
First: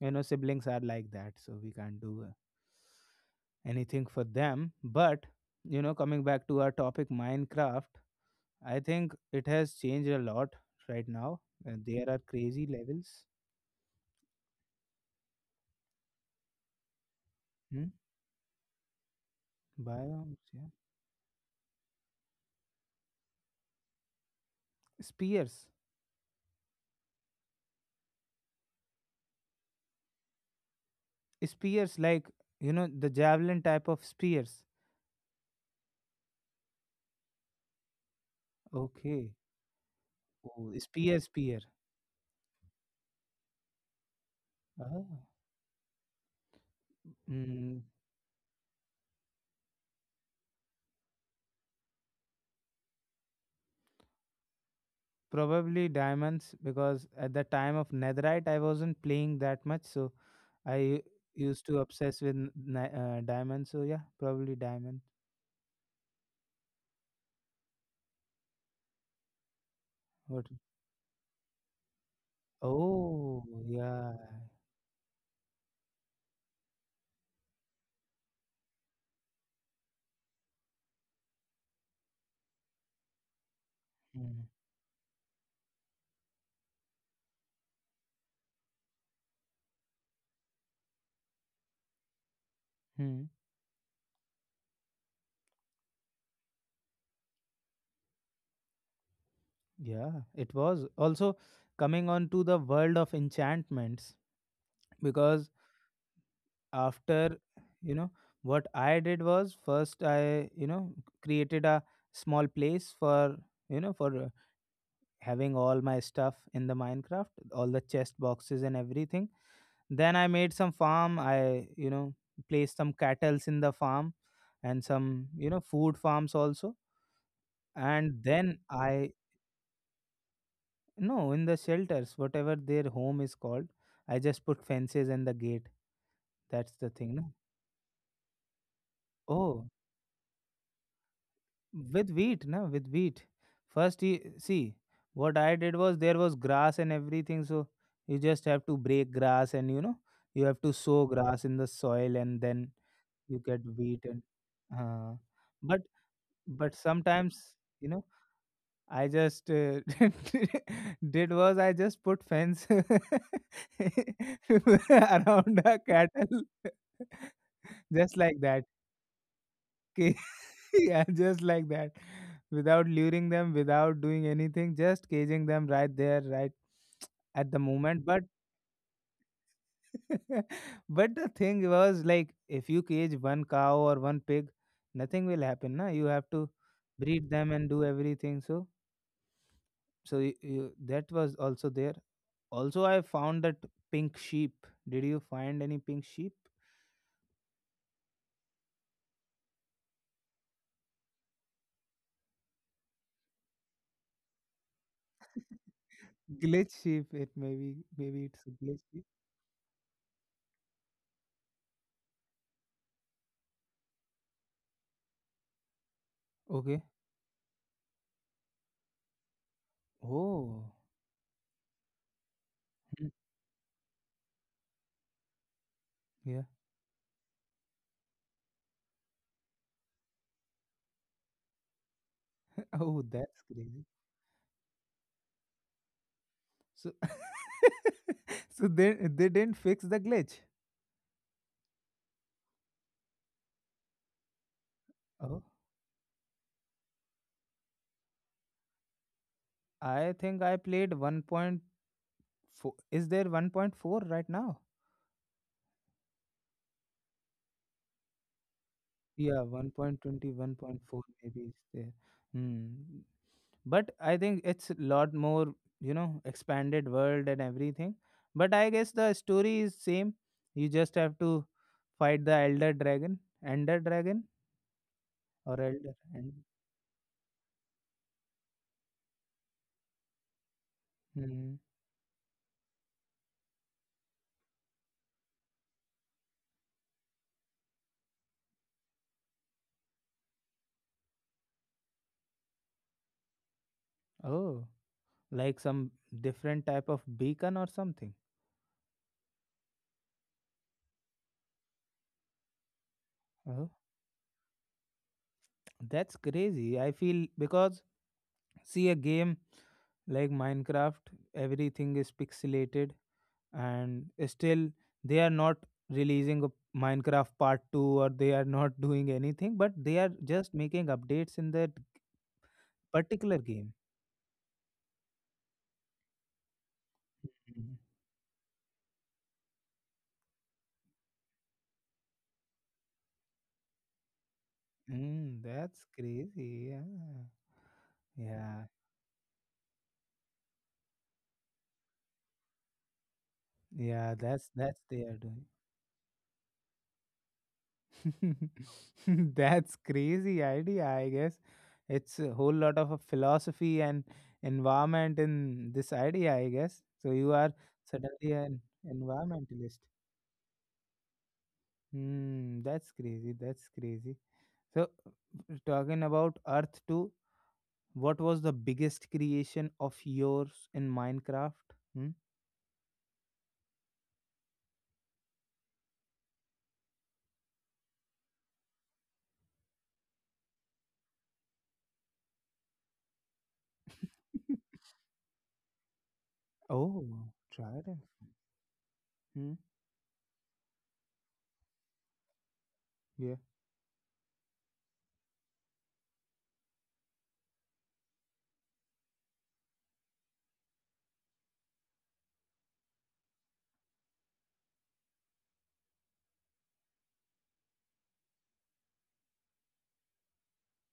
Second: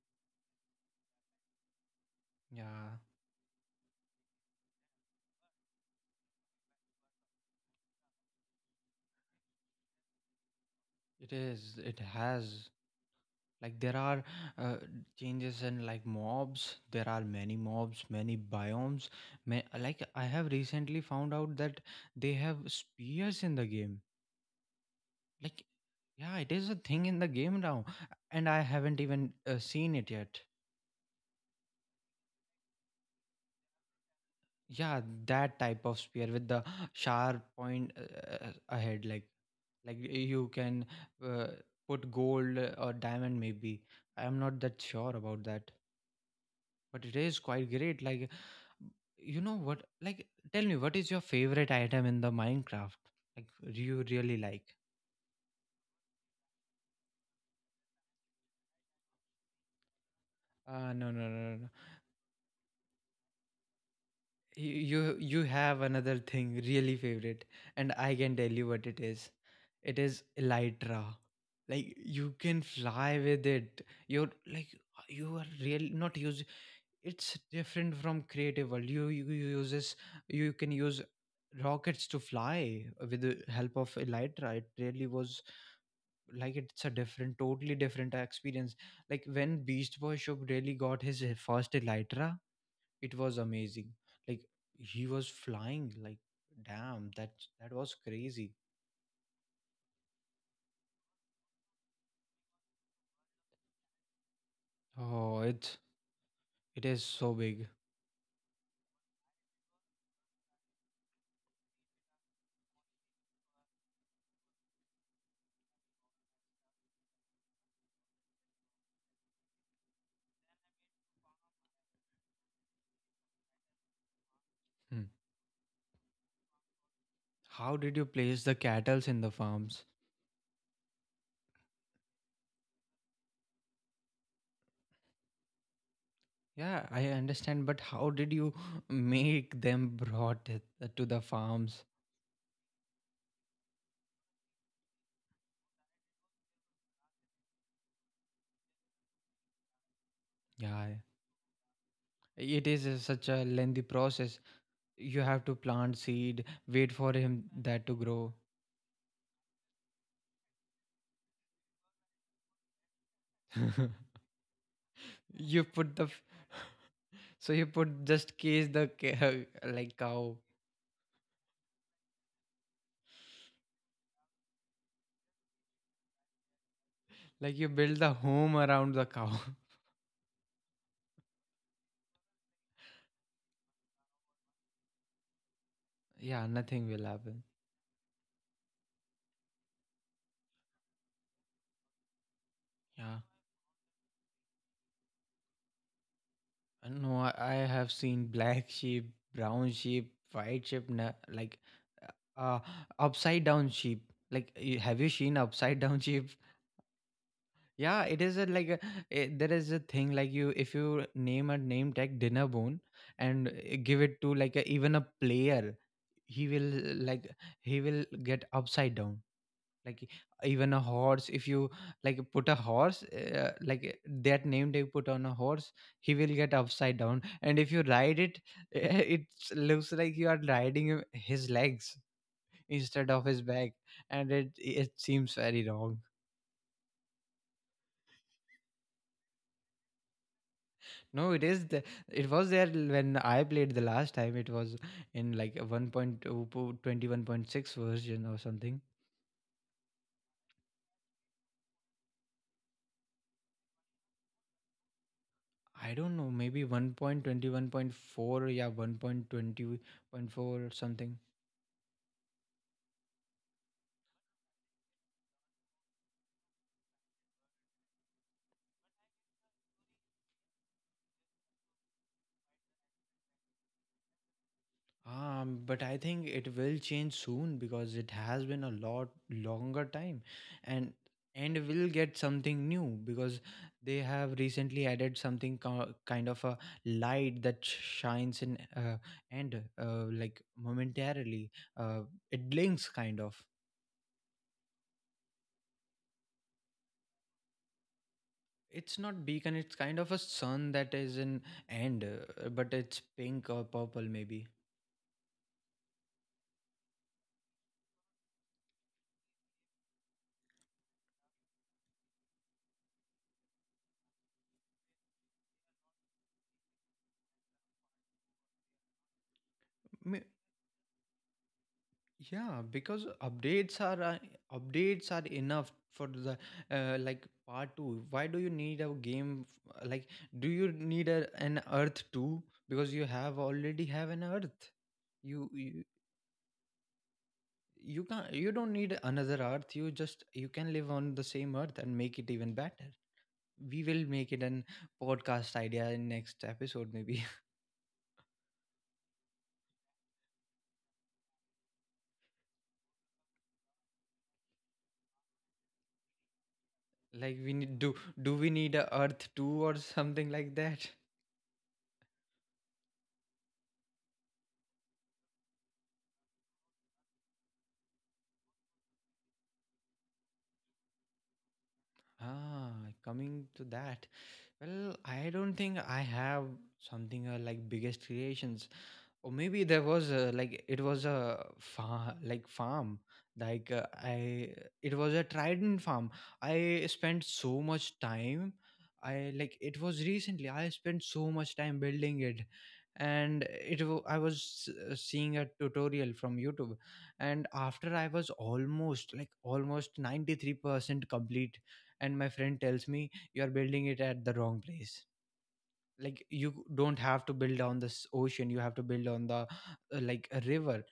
you know, siblings are like that, so we can't do Yeah, anything for them, but you know, coming back to our topic Minecraft, I think it has changed a lot right it now. is— it There are crazy has— levels. like, there are uh, changes in like mobs, there are many Hmm? mobs, many biomes. Like, I Biomes, have yeah. recently found out that they have spears in the game. Like, Spears. yeah, it is a thing in the game now, and I haven't even seen it yet. Spears, like, you know, the javelin type of spears. Yeah, that type of spear with the sharp point ahead. like Okay. like you Oh, can spear, uh, spear. put gold or diamond maybe. I am not that sure Oh. about that, but it is quite Mm, great. Like, you know what? Like, tell me, what is your favorite item in the Minecraft? Like, do you really like? probably diamonds, because at the time of Netherite, I wasn't playing that much. So I No, no, no, no, used no. to obsess with diamonds. So yeah, probably you diamond. you you have another thing really favorite, and I can tell you what it is. It is What? elytra. Like, you can fly Oh, with it. yeah. You're like— you are real not use— it's different from creative world. You uses— you can use rockets to fly with the help of Hmm. elytra. It really was— like, it's a different totally different experience. Like, when Beast Boy shop really got his first elytra, it Hmm. was amazing. Like, he was flying like, damn, that— that was crazy. Yeah, it was also coming on to the world of enchantments, Oh, because it— it is so after, big. you know, what I did was first, I, you know, created a small place for, you know, for having all my stuff in the Minecraft, all the chest boxes and everything. Then I made some farm. I, you know, placed some cattle's in the farm and Hmm. some, you know, food farms also. How did you And place the then cattles I. in the farms? No, in the shelters, whatever their home is called, I just put fences and the gate. That's Yeah, the I thing, no? understand, but how did you make Oh, them brought it to the farms? with wheat, no? With wheat. First, he, see, what I did was there was grass and everything, so you just have to break grass, and you know, you have to Yeah, sow grass in the soil, and it then is a- such you a get lengthy wheat and process. uh, You have to but plant seed, but wait for him sometimes that you to know, grow. I just did was I just put fence around You the put the cattle, so you put just like just that. case the like Okay, cow— yeah, just like that, without luring them, without doing anything, just caging them right there, right at the like, you moment. build the But home around the cow. but the thing was like, if you cage one cow or one pig, nothing will happen. Na, you have to Yeah, nothing will breed happen. them and do everything. So that was also there. Also, I Yeah. found that pink sheep. Did you find any pink sheep? I know I have seen black sheep, brown sheep, white sheep, like uh uh, upside down sheep. Like, you— have you seen upside down sheep? Glitch sheep, it maybe Yeah, it maybe is it's a a like glitch a— sheep. it, there is a thing like, you— if you name a name tag dinner bone and give it to like a, even a player, he will Okay. like— he will get upside down. Like, Oh. even a horse, if you like put a horse Hmm. Like that name they put on a horse, he will Yeah. get upside down, and if you ride it, it looks like you are riding his legs Oh, instead of that's his back, crazy. and it— it seems very wrong. So, so they didn't fix the glitch. No, it is the— it was there when I played the last time. It was in Oh, like a 1.2 version or something. I think I played 1.4. Is there 1.4 right now? I don't know, maybe 1.21.4, yeah, Yeah, one point twenty one 1.20.4 or point four something. maybe is there. Hmm. But I think it's a lot more, you know, expanded world and everything, but I guess the story is same. You just have to fight the elder dragon, ender dragon, or But elder I think and. it will change soon because it has been a lot longer time, and Hmm. and will get something new because they have recently added something kind of a light that shines in and like momentarily uh, it blinks kind of. Oh, like some different type of beacon or something. It's not beacon; it's kind of a sun that is in end, but it's pink or Oh, purple maybe. that's crazy, I feel, because see a game like Minecraft, everything is pixelated, and still they are not releasing a Minecraft part 2, or they are not doing anything, but they are just making updates in that Yeah, because particular game. Updates are enough for the like part Mhm. 2. Why do you need a game like, do you need an earth 2? Because you have already have an earth. Mm, you that's you crazy. Yeah. you can't, you Yeah. don't need another earth, you just, you can live on the same earth and make it even better. We will Yeah, make it that's an that's they are doing. podcast idea in next episode maybe. That's crazy idea, I guess. It's a whole lot of a philosophy and environment in this idea, I guess. So you Like, are we need suddenly do we an need a earth 2 environmentalist. or something like that? Hmm, that's crazy. That's crazy. So, talking about Earth 2, what was the biggest creation of yours in Minecraft? Hmm? Ah, coming to that. Well, I don't think I have something like biggest creations, or maybe there was a, like it was a far like farm, like I it was a trident farm. I spent Oh. so much Trident. time. I Hmm. Like it was recently, I spent so much time building it, Yeah. and I was seeing a tutorial from youtube. And after I was almost like almost 93% complete, and my friend tells me, you're building it at the wrong place, like you don't have to build on this ocean, you have to build on the like a river.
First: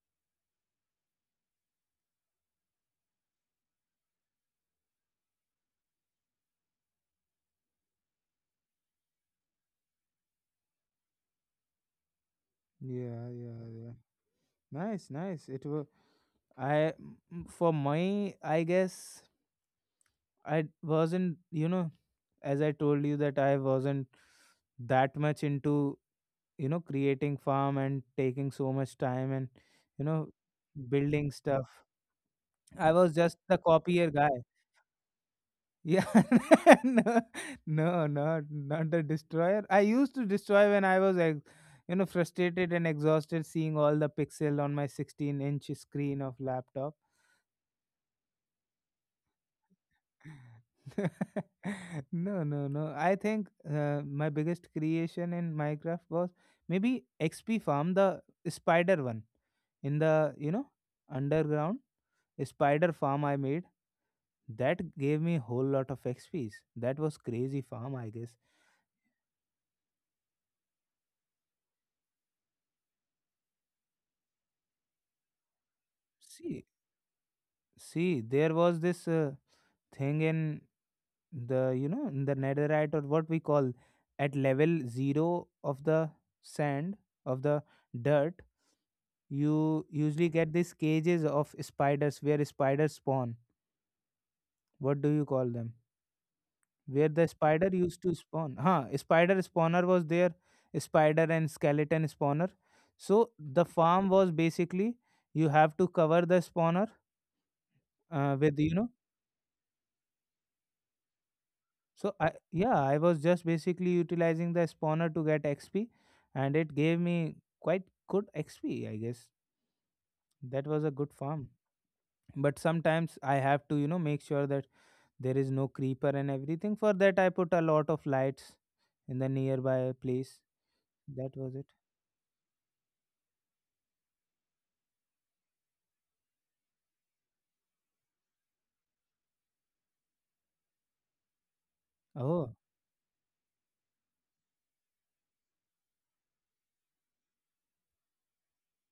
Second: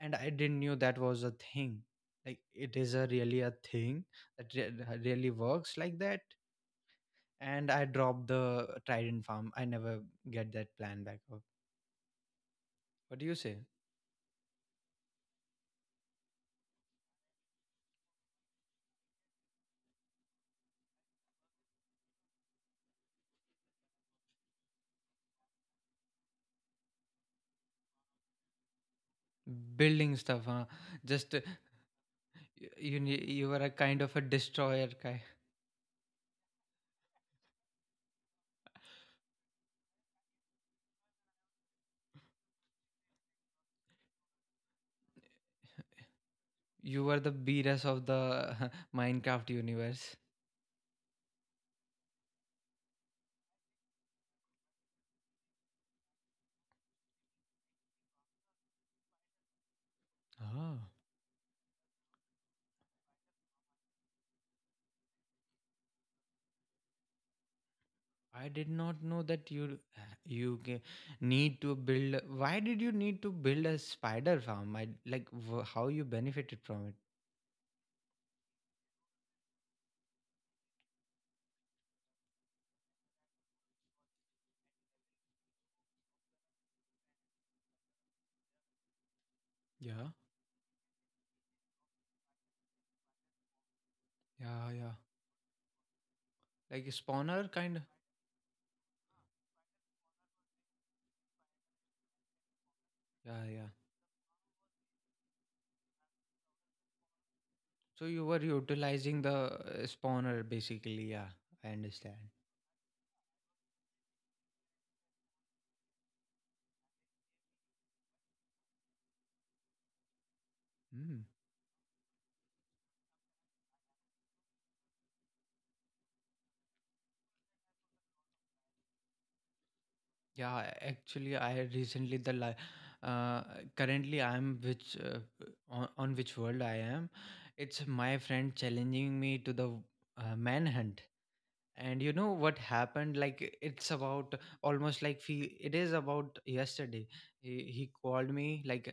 And I didn't knew that was a thing, like it is a really a thing, that really works like that. And I dropped the trident farm, I never get that plan back up. What do Yeah. you say? Yeah. Yeah. Nice. Nice. It was. I for my. I guess wasn't. You know, as I told you that I wasn't that much into, you know, creating farm and taking so much time and, you Building know, stuff, huh? building Just, stuff. I was just you the were a kind copier of a guy. destroyer guy. Yeah, no, no, not the destroyer. I used to destroy when I was, you know, frustrated and exhausted, seeing all the pixel on my 16-inch screen of laptop. You were the beerus of the minecraft universe. No, no, no. I think my biggest creation in Minecraft was maybe XP farm, the spider one in the, you know, Oh. underground. Spider farm I made that gave me whole lot of xps. That was crazy farm, I guess. I did not know that you need to build. Why did you need to build a spider farm? I like how you benefited see from it. see There was this thing in the, you know, in the netherite, or what we call, at level 0 of the sand, of the dirt, you Yeah, usually get these cages of spiders where spiders spawn. yeah, yeah. What do you call them, Like a where the spawner spider kind. Of- used to spawn. Huh, spider spawner was there, spider and skeleton spawner. So Yeah, the yeah. farm was basically you have to cover the spawner So you were with, you know. utilizing the spawner basically. Yeah, I So understand. I was just basically utilizing the spawner to get XP, and it gave me quite good XP, I guess. That was a good Mm. farm. But sometimes I have to, you know, make sure that there is no creeper and everything. For that I put a lot of lights in the nearby place. Yeah, That actually, was I it. recently the uh, currently I'm which on which world I am. It's my friend challenging me to the manhunt. And you know Oh. what happened, like it's about almost like it is about yesterday. He called me like,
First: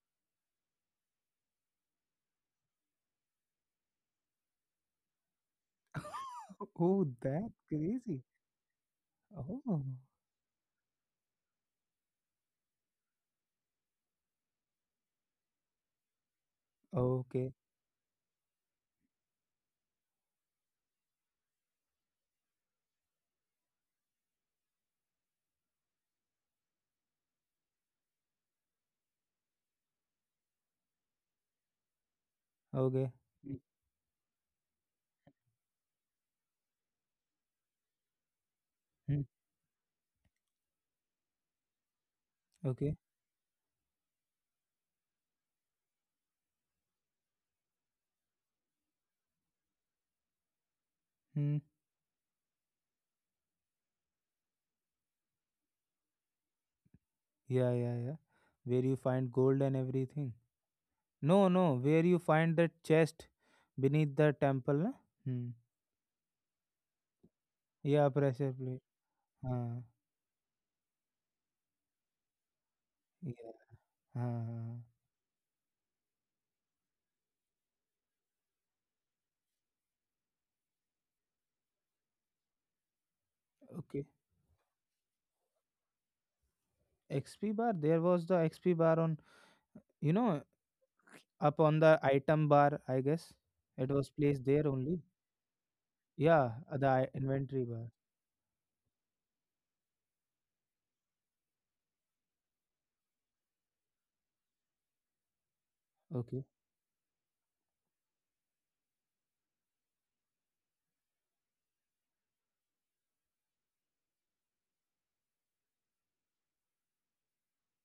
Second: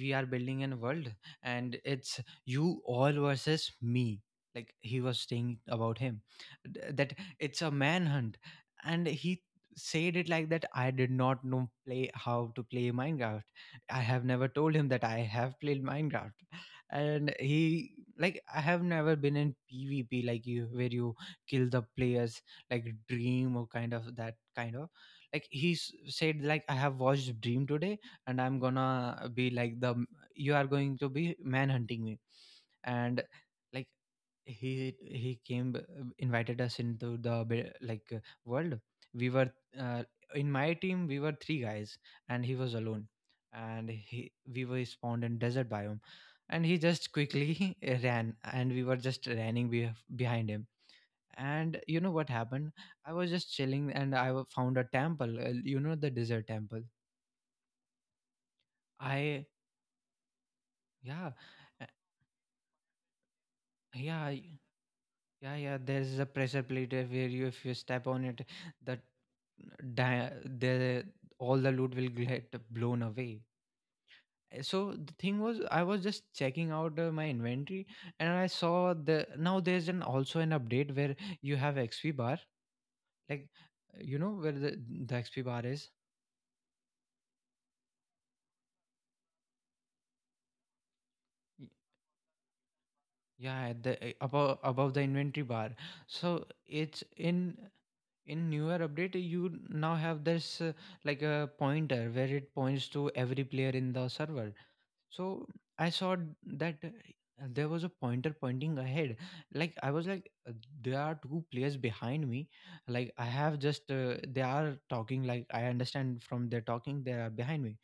we are building a world, and it's you all versus me. Like he was saying about him, Oh, that that it's a crazy. manhunt. And he Oh, said it like that, I did not know play how to play minecraft. I have never told him that I have played minecraft. And okay, he, like I have never been in pvp, like you where you kill the players, like dream or kind of that kind of, like he said like I have watched dream today, and I'm gonna be like the, you are going to be man hunting me. okay. And Mm, like, he he came b- invited us into the like world. mm. We were, uh, in my team we were 3 guys, and he was Okay. alone. And he we were spawned in desert biome, and he just quickly ran, and we were just running be behind him. Hmm. And you know what happened, I was just chilling and found a temple, you know the desert temple. Yeah, yeah, yeah. Where you find I gold and everything. Yeah. No, no, uh, where you find the chest beneath yeah the I- temple, na? Hmm. yeah, yeah, there's a pressure plate where, you, if you step Yeah, on it, pressure plate. that Uh, di- the all the loot will get blown away. yeah. Uh, So the thing was I was just checking out my inventory, and I saw the, now there's an also an update where you have xp bar, like okay. you know where the xp bar is. XP bar. There was the XP bar on, you know, up on the item bar, I guess. Yeah, at It the was eh, placed above there above only. the inventory bar. So Yeah, the it's inventory bar. in newer update, you now have this like a pointer where it points to every player in the server. So I saw Okay. that there was a pointer pointing ahead. Like I was like, there are 2 players behind me, like I have just they are talking, like I understand from their talking they are behind me,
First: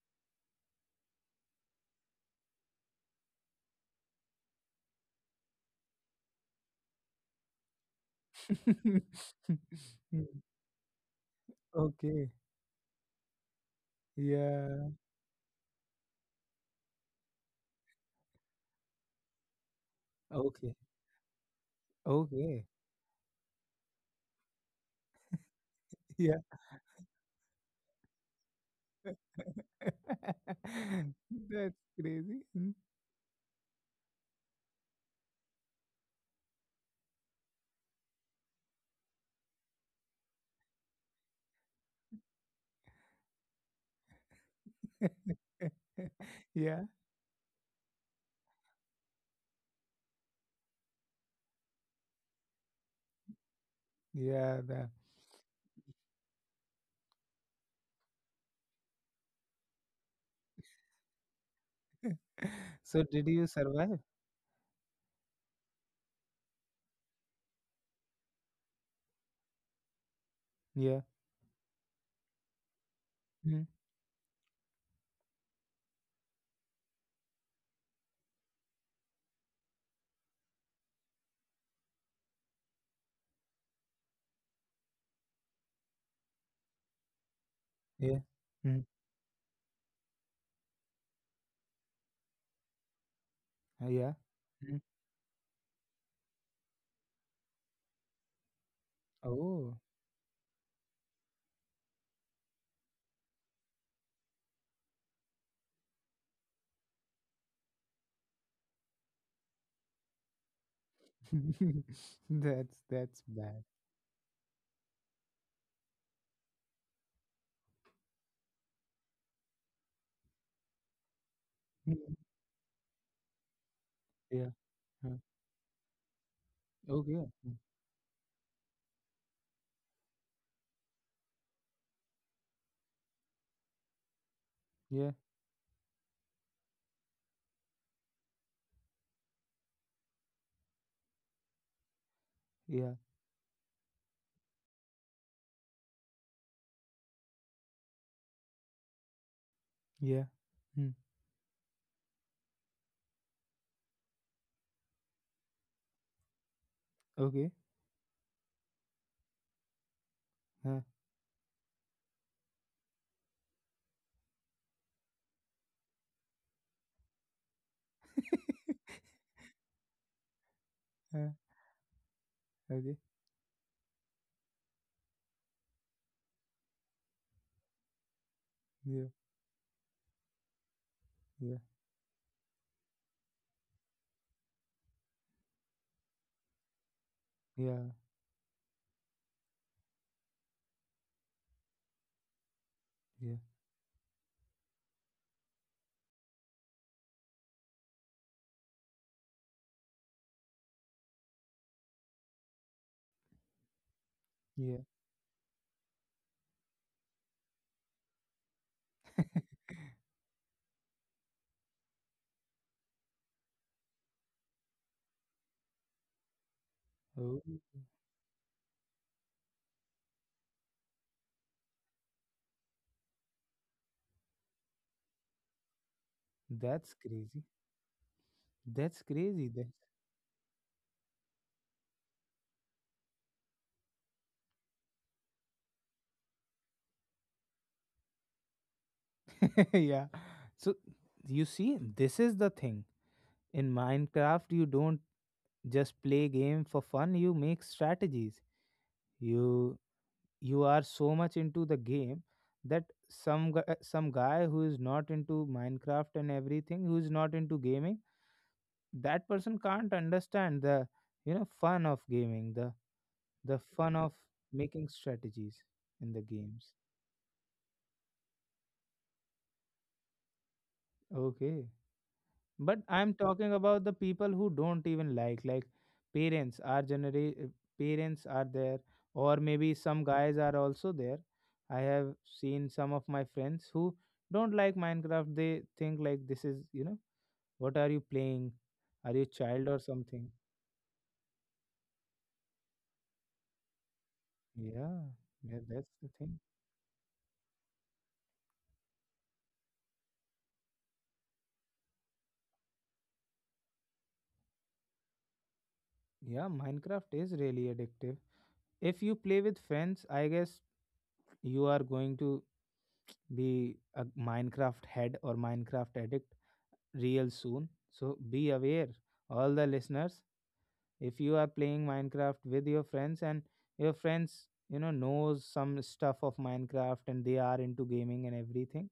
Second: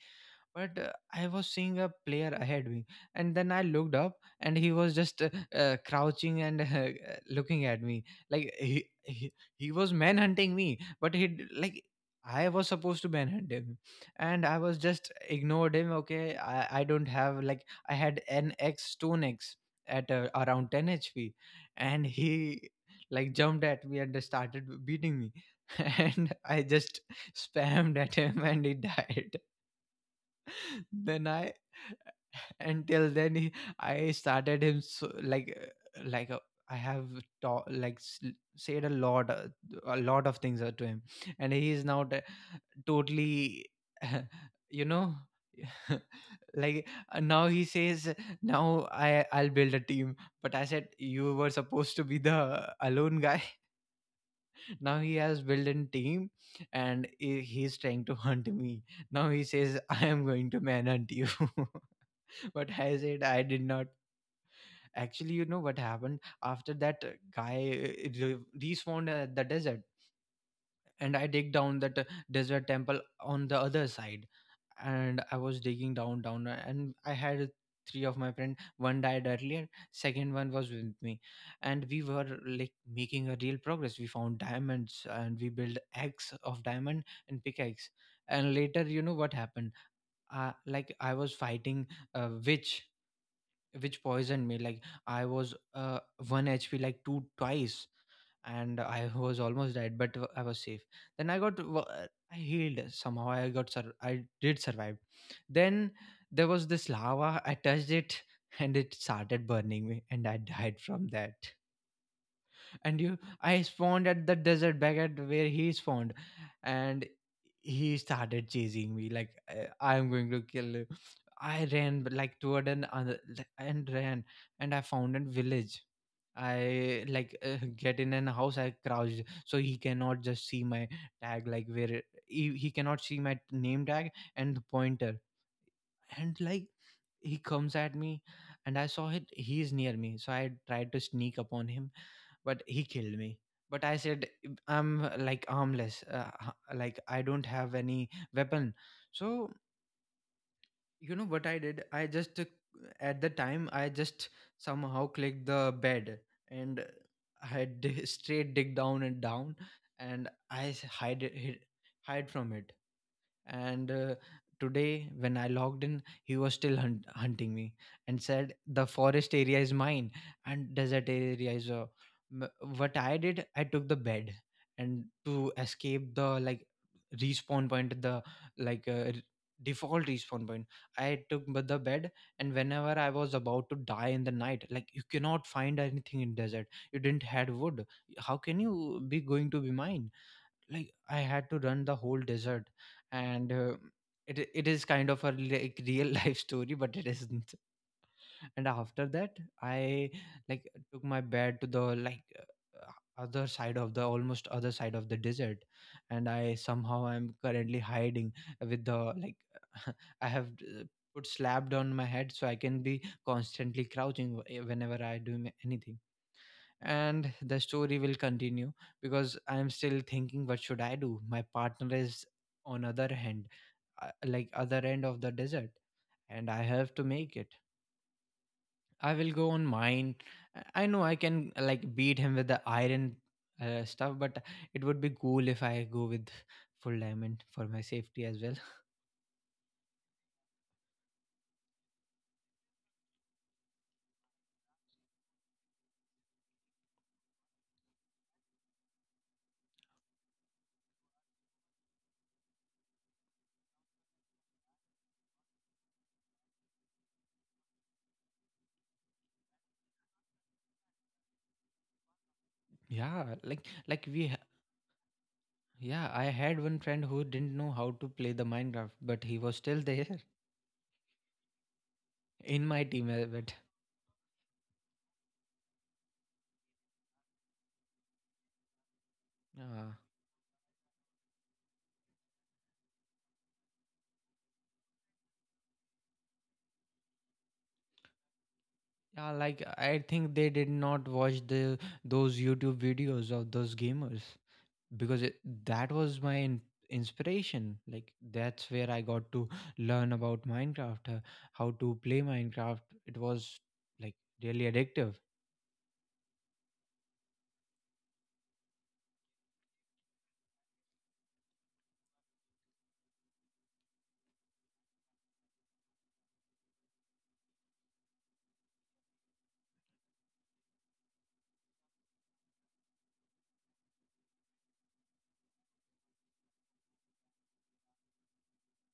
but I was seeing a player ahead me. And then I looked up, and he was just crouching and looking at me. Like he was manhunting me, but like Okay. I was supposed to manhunt him. And I was Yeah. just ignored him. Okay, I don't have like, I had an x stone x at around Okay. 10 hp. And Okay. he, like, jumped at me and started beating me, and Yeah. I just spammed at him, and he died. Then I, That's crazy. Mm. until then he, I started him so, like I have, ta- like s- said a lot of things to him. And he is now totally you know, Yeah. like, now he says, now I'll build a team. But I said, you were supposed to be the alone guy. Yeah. That. Now he has built a team, and he's trying to hunt me. Now he says, I am going to man hunt you. But I So said, did I you did not. survive? Actually, you know what happened after that, guy respawned at the desert. Yeah. And I dig down that desert temple on the Mm. other side. And I was digging down, down, and I had 3 of my friend. One died earlier, second one was with me, and we were like making a real progress. We found diamonds and we built axe of diamond and pickaxe. Yeah. And later, Mm. you know what happened? Like I was fighting a witch, which Yeah. poisoned me. Like Mm. I was one HP, like two twice, and I was almost Oh. died, but I was safe. Then I got I healed somehow. I got I did survive. Then there was this lava. I touched it, and it started burning me, and I died from that. That's And you that's bad. I spawned at the desert back at where he spawned. And he started chasing me like, I'm going to kill you." I Mm. ran but, like toward an other like, and ran. Yeah. And I found Huh. a village. I Okay. like Mm. get in an house, I crouched so he cannot just see my tag. Like where he cannot see my name tag and the Yeah. pointer. And like, he comes at me, and I saw it he is near me, so I tried to sneak upon him, but he Yeah. killed me. But I said, I'm like armless, like I don't have any weapon. So, Yeah. Mm. you know what I did, I just at the time, I just somehow clicked the bed, and Okay. I straight dig down and down. And i s- Huh. hide it hid- hide from it. And today when I logged in, he was still hunting me, and said the forest area is mine and desert Huh. area is m- what Okay. I did, I took the bed, and to escape the like respawn point, the like Yeah. Default respawn point, I took Yeah. The bed. And whenever I was about to die in the night, like you cannot find anything in desert, you didn't had wood, Yeah. how can you be going to be mine? Like, I had to run the whole desert, Yeah. and it it is kind of a like real life story, but it isn't. And after that, I like took my bed to the like other side of the almost other Yeah. side of the desert, and I somehow I'm currently hiding with the like I have put slapped on my head so I can be constantly crouching whenever I do anything. And Oh, the story will continue, because I'm still thinking what should I do. My partner is on other hand, like other end of the desert, and I that's have to make crazy. it. That's I will crazy. go on That's mine, I know I can like beat him with the iron stuff, but it would be cool if I go with full diamond for my safety as well. yeah. So you see, this is the thing. In Minecraft, you don't just play game for fun, you make strategies. You you are so much into the game that some guy who is not into Minecraft and everything, who is not into gaming, that person can't understand the, fun of gaming, the Yeah, the like, fun like of we ha- making strategies yeah, in the I had games. one friend who didn't know how to play the minecraft, but he was still there Okay. in But my team, I'm talking but about the people who don't even like parents are generally. Parents are there, or maybe uh, some guys are also there. I have seen some of my friends who don't like Minecraft, they think like, this is, what are you playing, are you Yeah, like child or I something? think they did not watch the those YouTube videos of those gamers, Yeah, because it, yeah, that that's the was my thing. Inspiration. Like that's where I got to learn about Minecraft, how to play Minecraft. It was like really addictive. Yeah, Minecraft is really addictive. If you play with friends, I guess you are going to be a Minecraft head or Minecraft addict real soon. So be aware, all the listeners, if you are playing Minecraft with your friends and your friends, knows some stuff of Minecraft and they are into gaming and everything,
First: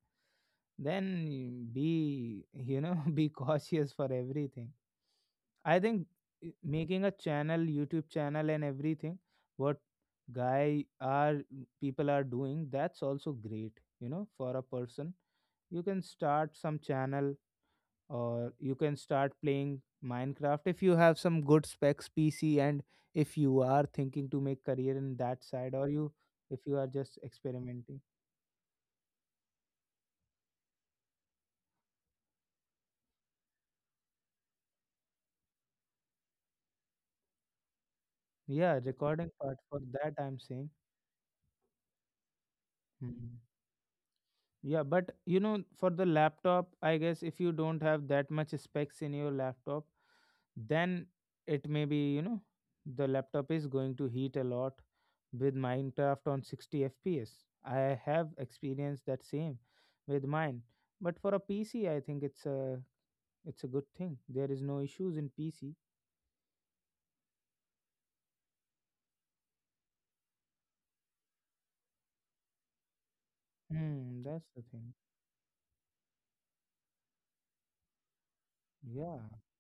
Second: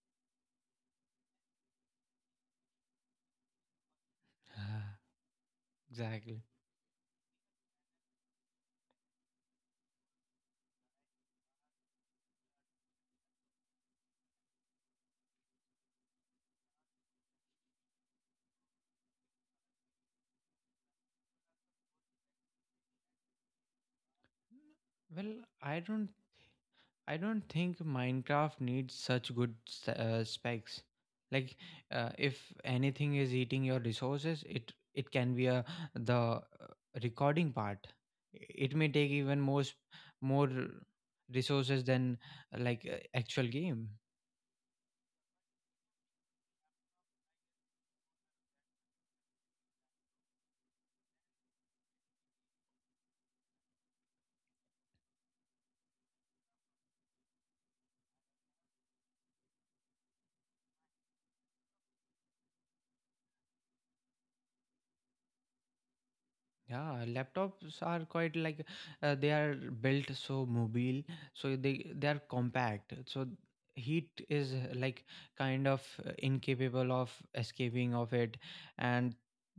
then be, be cautious for everything. Ah, I think exactly. Making a channel, YouTube channel and everything, what guy are people are doing, that's also great, for a person. You can start some channel or you can start playing Minecraft if you have some good specs PC, and if you are thinking to make career in that Well, side, I or don't you if you are just I don't think experimenting. Minecraft needs such good specs. Like, if anything is eating your resources, it can be a the recording part. It Yeah, may take recording even part, more for that I'm more saying. resources than Mhm. actual game. Yeah, but for the laptop, I guess, if you don't have that much specs in your laptop, then it may be, the laptop is going to heat a lot with Minecraft on 60 fps. I have experienced that same with mine. But for a PC, I think it's a good thing. There is no issues in PC. Yeah, laptops are quite like they are built so mobile, so they are compact. So Hmm, heat that's is the thing. like kind of incapable of escaping of it, and Yeah.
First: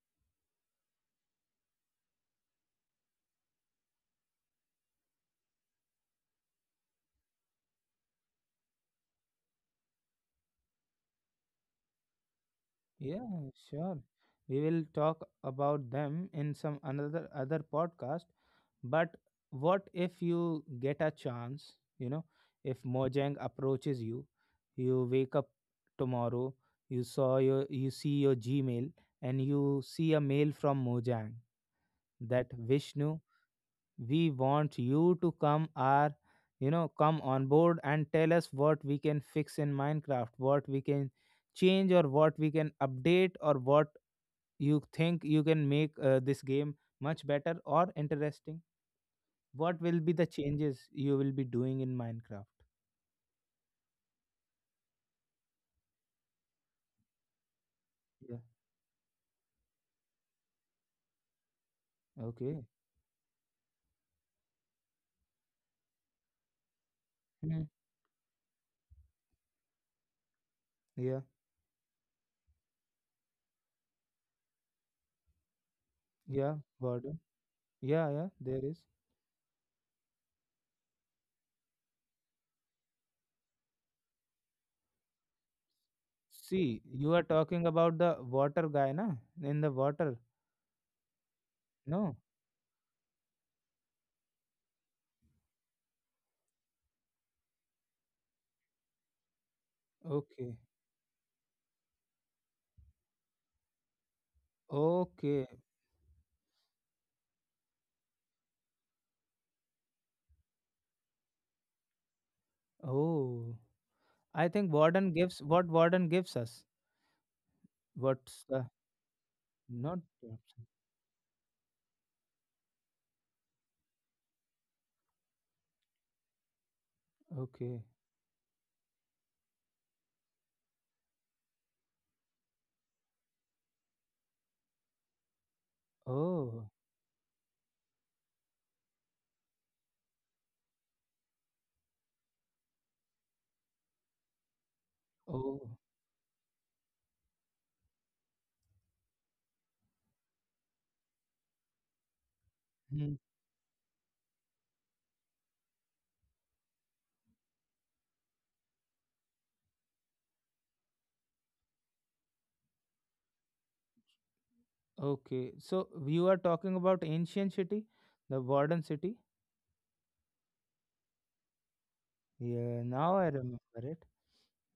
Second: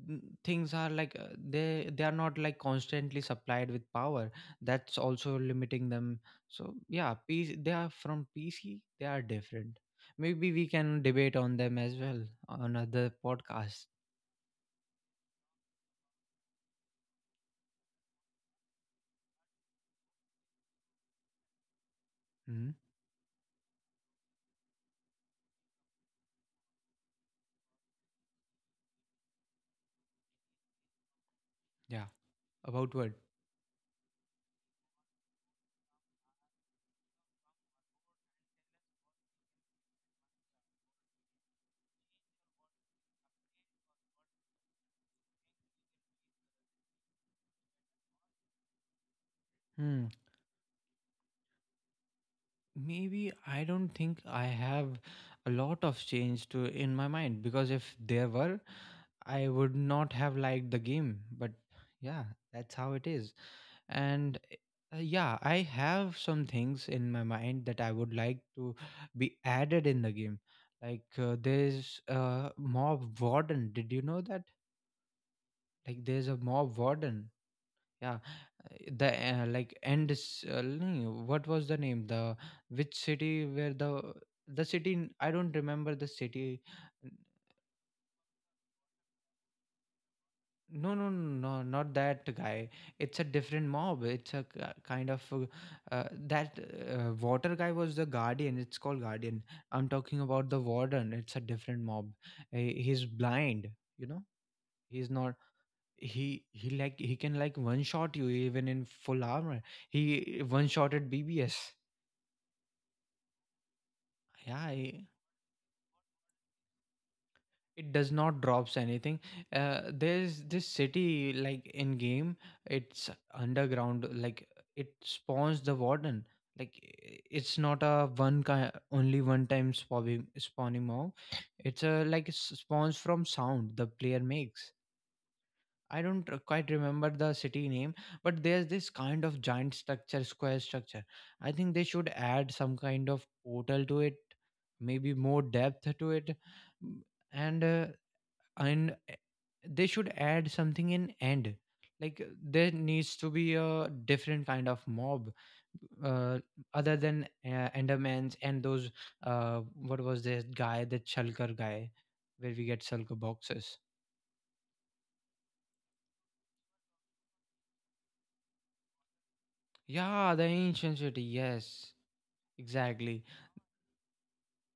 things are like they are not like constantly supplied with power. That's also limiting them. So yeah, PC, they are from PC. They are different. Maybe we can debate on them as well on other Yeah, podcast. sure. We will talk about them in some another other podcast. But what if you get a chance, Hmm. if Mojang approaches you, you wake up tomorrow, you see your Gmail and you see a mail from Mojang Yeah, that about what? Vishnu, we want you to come our you know, come on board and tell us what we can fix in Minecraft, what we can change or what we can update or what you think you can make this game much better or interesting. What will be the changes you will be doing in Minecraft? Maybe I don't think I have a lot of change to in my mind, because if there Yeah. were, I would not have liked the game. But yeah, Okay. that's how it is. And yeah, I have some things in my Hmm. mind that I would like to be added in the game. Like Yeah, there's a mob warden. Did you know that? Like there's a yeah, mob Gordon. warden. Yeah, Yeah, yeah there is. the like end. No, no, what was the name? The which city where the city? I don't remember the city. See, you N- are talking about the water guy, na? In the water. No, no, no, no, not No. that guy. It's a different mob. It's a kind of uh, that water guy was the guardian. It's called guardian. I'm talking about Okay. the warden. It's a different mob. He's blind. You know, he's not. Okay. He like he can like one shot you even in full armor. He one shotted BBS. Oh, I yeah think i- warden gives what warden gives us, it does not what's the drops anything. Not the There's option. this city like in game. It's underground, like it spawns the warden. Like it's Okay. not a one kind, only one time spawning mob. It's a like it spawns from sound the player makes. I don't Oh. quite remember the city name, but there's this kind of giant structure, square structure. I think they should add some kind of portal to it, maybe more Oh. depth to it, m- and and uh, they should add something in end. Like there Hmm. needs to be a different kind of mob, uh, other than Endermans and those. What was this guy, the Shulker guy, where we get Shulker boxes? Okay, so you are talking about ancient city, the modern city. Yeah, the ancient city. Yes. Yeah, now Exactly. I remember it.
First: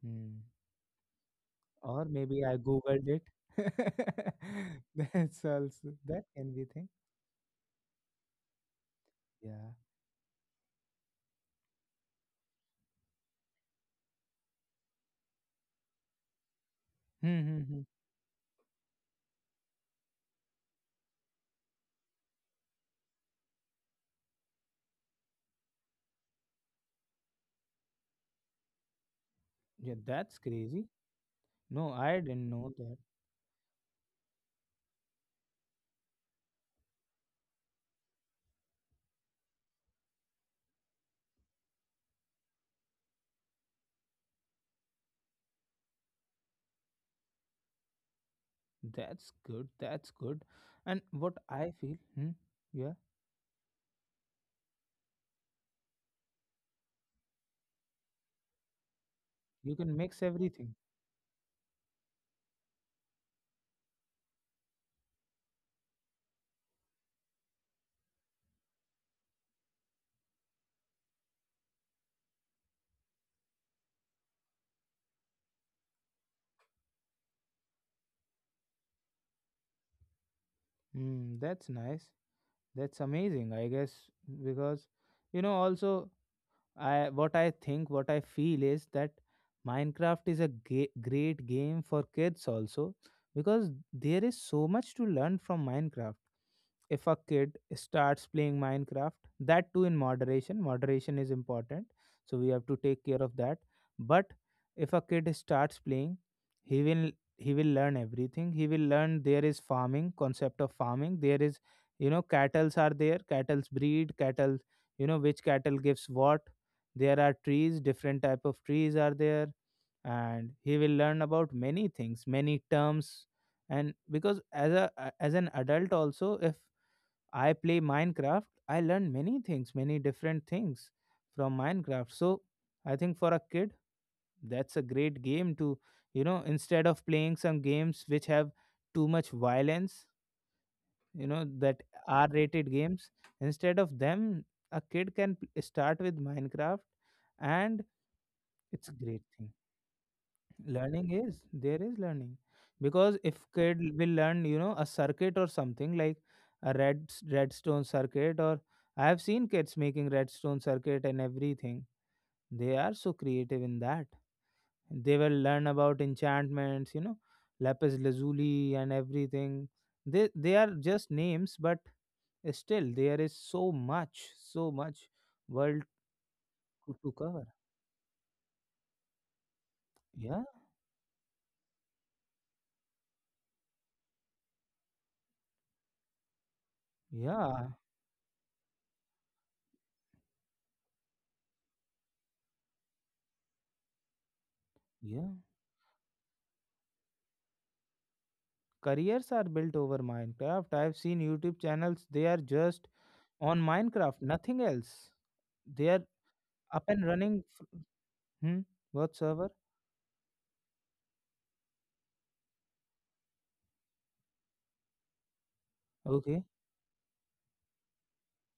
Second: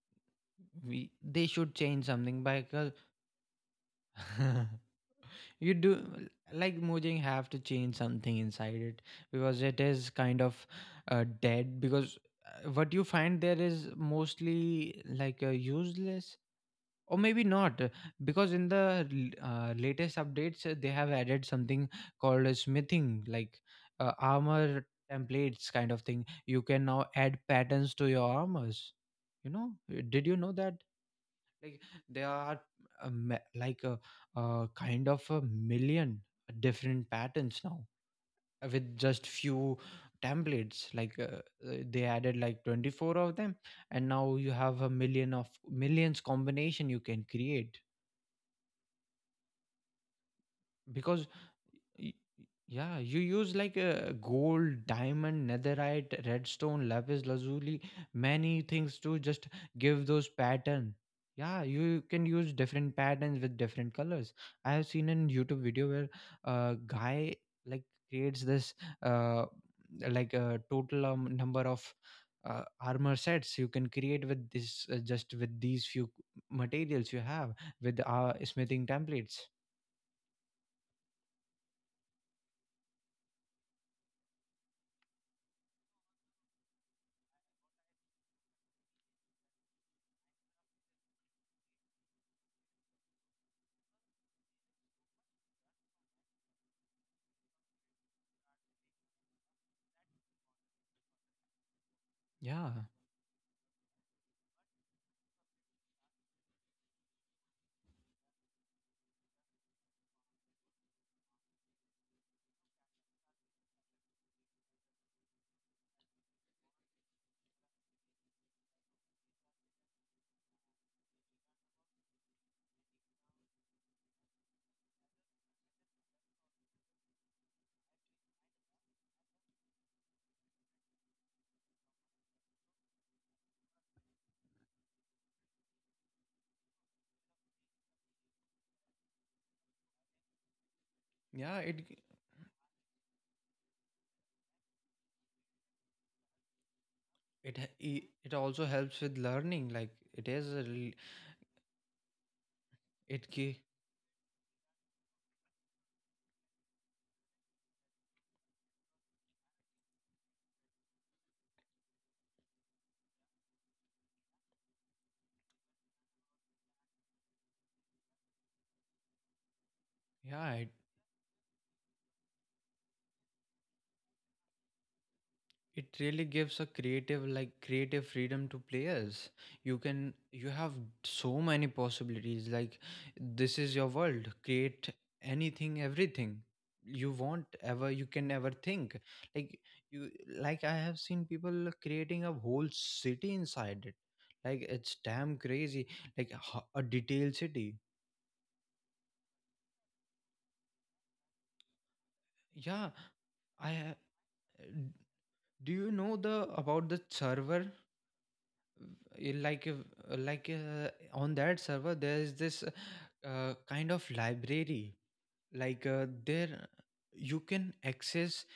Hmm. We They should Or change maybe something I because. googled it. That's You also do that can be like thing. Mojang have to change something inside it because Yeah. it is kind of dead because what you find there is mostly like useless, or Hmm, maybe hmm, not hmm. Because in the latest updates they have added something called a smithing, like armor templates kind of thing. You can now add patterns to your armors, you know. Yeah, Did you that's know that crazy. like No, I there didn't are know that. Like a kind of a million different patterns now, with just few templates like they added like 24 of them, and now you have a million of millions combination you can create That's good. That's good. And because what I feel, hmm, yeah, yeah, you use like a gold, diamond, netherite, redstone, lapis lazuli, many things to just you can give mix those everything. pattern. Yeah, you can use different patterns with different colors. I have seen in YouTube video where a guy like creates this uh like a total number of armor sets you can create with this, just with these few materials you have, with smithing templates. Hmm, that's nice. That's amazing, I guess, because you know also, I what I think, what I feel is that Minecraft is a great game for kids also, because there is so much to learn from Minecraft. If a kid starts playing Minecraft, that too in moderation. Moderation is important, so we have Yeah, to take care of that. But if a kid starts playing, he will he will learn everything. He will learn there is farming, concept of farming. There is, cattle's are there, cattle's breed, cattle, which cattle gives what. There are trees, different type of trees are there, and he will learn about many things, many terms. And because, as a as an adult also, if I play Minecraft, I learn many things, many different things from Minecraft. So I think for a kid, that's a great game to, instead of playing some games which have too much violence, you know yeah that it R rated games, instead of them a kid can start with Minecraft. And it also it's a helps with great thing. learning, like it is Learning is There is learning, because it if gi- kid will learn, a circuit or something, like a redstone circuit. Or I have seen kids making redstone circuit and everything, they are so creative in that. They will learn about enchantments, lapis lazuli and everything. they yeah they it, are just names, but still there is so much, so much world it really gives a to creative, cover. like creative freedom to players. You can Yeah, you have so many possibilities, like this is your world. Create anything, everything you want yeah, ever, you can ever think, like you like I have seen people creating a whole city inside it. Like it's yeah. damn crazy. Like a detailed city. Careers are built over Minecraft. I've seen YouTube channels, they are just Yeah, on I ha- Minecraft, nothing else. do They you are know the up about the and running. server? Hmm? What server? Like on that server, there is this kind of library. Like Okay. there, you can access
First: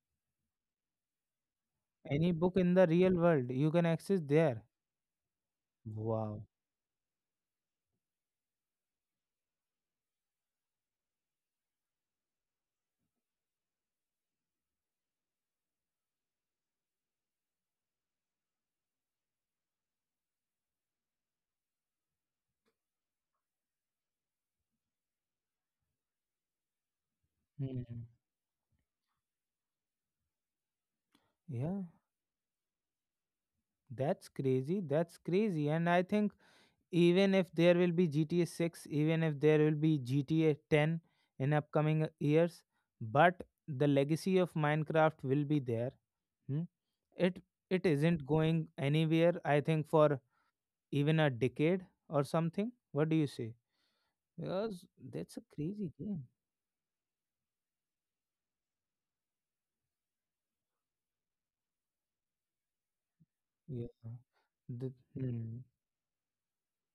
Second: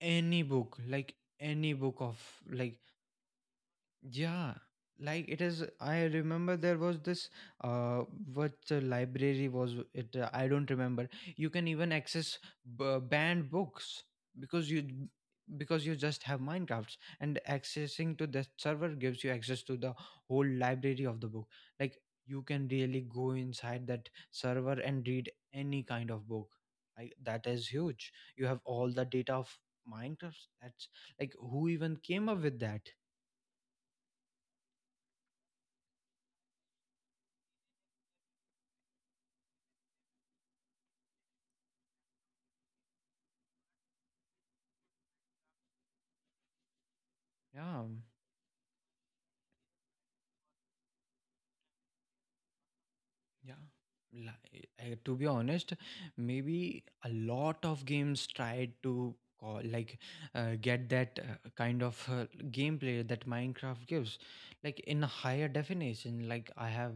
any book, like any book of Any book in like the real world you can access yeah, there. like it is. I Wow. remember there was this uh, what library was it? I don't remember. You can even access banned books because because you just have Minecrafts, and accessing to that server gives you access to the whole library of the book. Like you can really go inside that server and read any kind of book. That is Hmm. huge. You have all the data of Minecraft. That's like who Yeah. even came up with that? That's crazy. That's crazy. And I think even if there will be GTA 6, even if there will be GTA 10 in upcoming years, but the legacy of Minecraft will be there. Hmm? it Yeah. it isn't going anywhere, I think, for even a decade or something. What do you say? Yeah. Like, Because to be that's a honest, crazy game. maybe a lot of games tried to call, like get that kind of gameplay that Minecraft Yeah. gives, like the, in a higher hmm. definition. Like I have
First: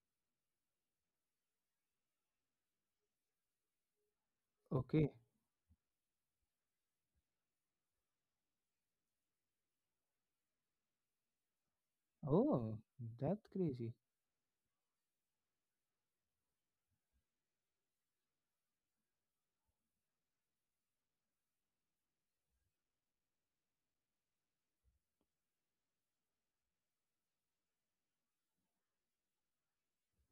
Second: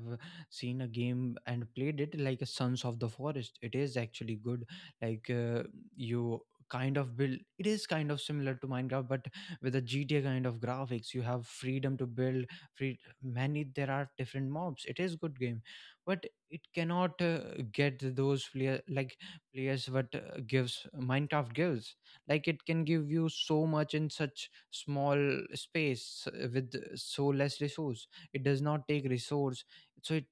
seen a game and played it, like a Sons of the Forest. It is actually good. Okay. Like you kind of build. It is kind of similar to Minecraft, but with a GTA kind of graphics. You have freedom to build Oh, free that's many. There crazy. are different mobs. It is good game, but it cannot get those player, like players what gives Minecraft gives. Like it can give you so much in such small space with so less resource. It does not take resource. So it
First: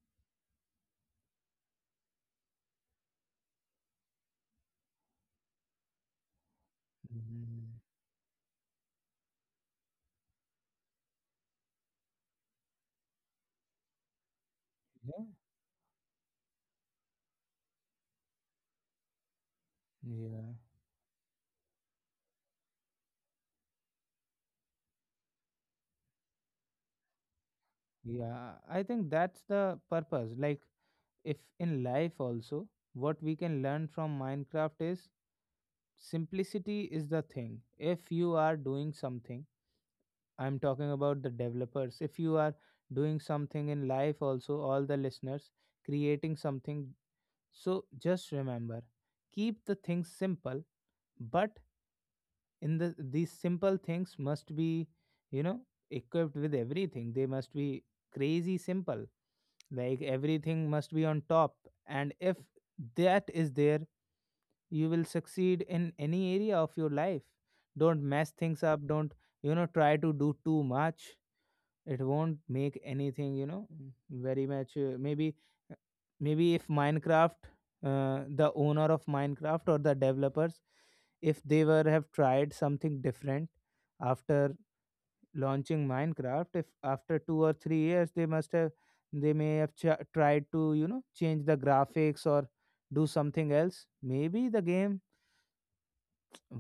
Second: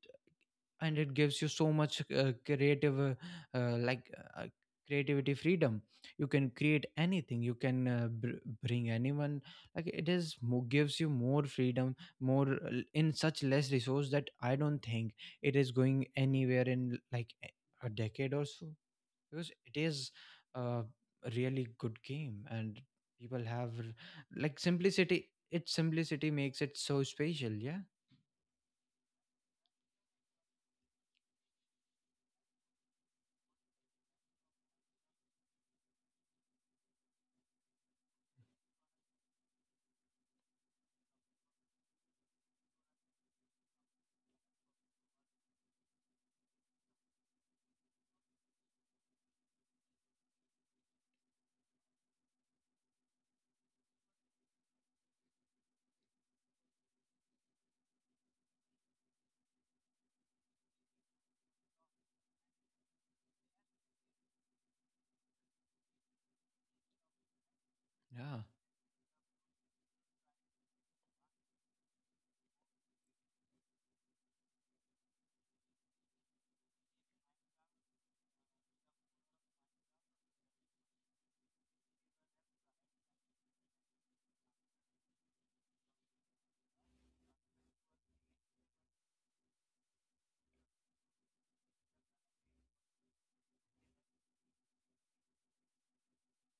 and it gives you so much creative like uh, creativity freedom. You can create anything, you Mhm. can bring anyone. Like it is gives you more freedom, more in such less resource, that I don't think Yeah, it is going anywhere in like a decade or so, because it is yeah, uh, a really good game, and people have r- like simplicity, its simplicity makes it so special. Yeah, yeah. I think that's the purpose, like, if in life also, what we can learn from Minecraft is simplicity is the thing. If you are doing something, I'm talking about the developers. If you are doing something in life also, all the listeners, creating something. So just remember, keep the things simple, but in these simple things must be, you know, equipped with everything. They must be crazy simple, like everything must be on top. And if that is there, you will succeed in any area of your life. Don't mess yeah. things up, don't, try to do too much. It won't make anything, very much, maybe, maybe if Minecraft, the owner of Minecraft or the developers, if they were have tried something different after launching Minecraft, if after 2 or 3 years they must have they may have tried to, change the graphics or do something else, maybe the game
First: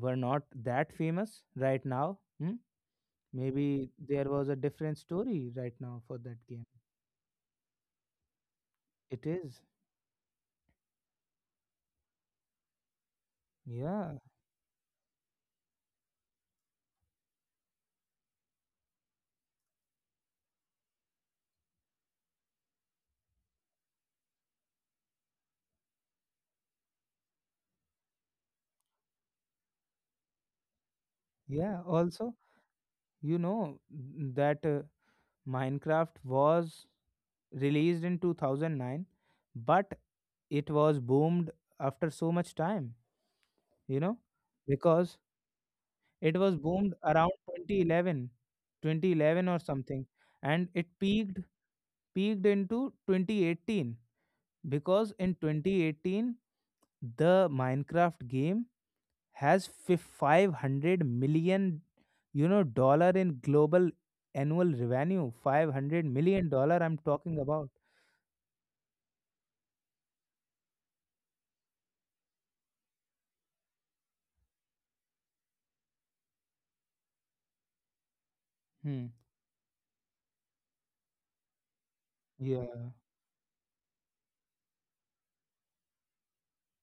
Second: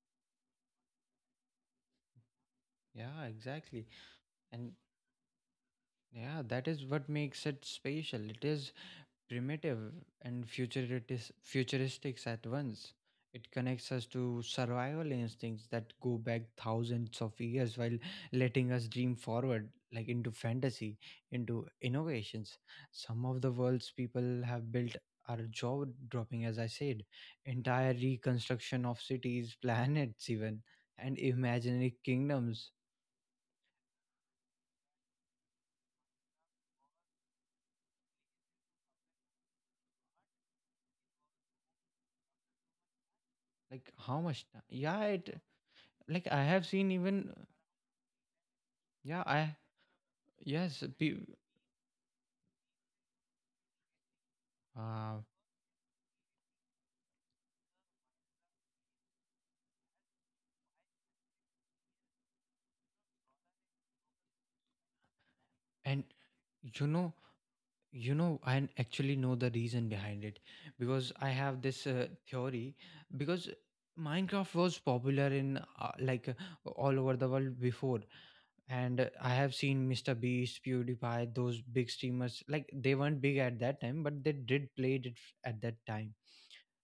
were not that famous right now. Hmm? Yeah, exactly. Maybe there was a And. different story right now for that Yeah, game. that is what makes it special. It is It is. primitive and futuristic at once. It connects us Yeah, to survival instincts that go back thousands of years, while letting us dream forward, like into fantasy, into innovations. Some of the world's people have built are jaw dropping, as I said, entire reconstruction of cities, planets, even, and yeah. imaginary Also, kingdoms. you know, that, Minecraft was released in 2009, but it was boomed after so much time, Like, you know, how much? Yeah, because it like it I was have seen boomed around even twenty eleven, twenty yeah eleven I or something, and yes it pe- peaked into 2018. Because uh, in 2018 the Minecraft game has 500 million, dollar in global annual revenue. and $500 million, you I'm know, talking about. I actually know the reason behind it because I have this theory, because Minecraft was popular in like all over the world before, and Hmm. I have seen Mr Beast, PewDiePie, those big streamers, like Yeah, they weren't big at that time but they did play it at that time.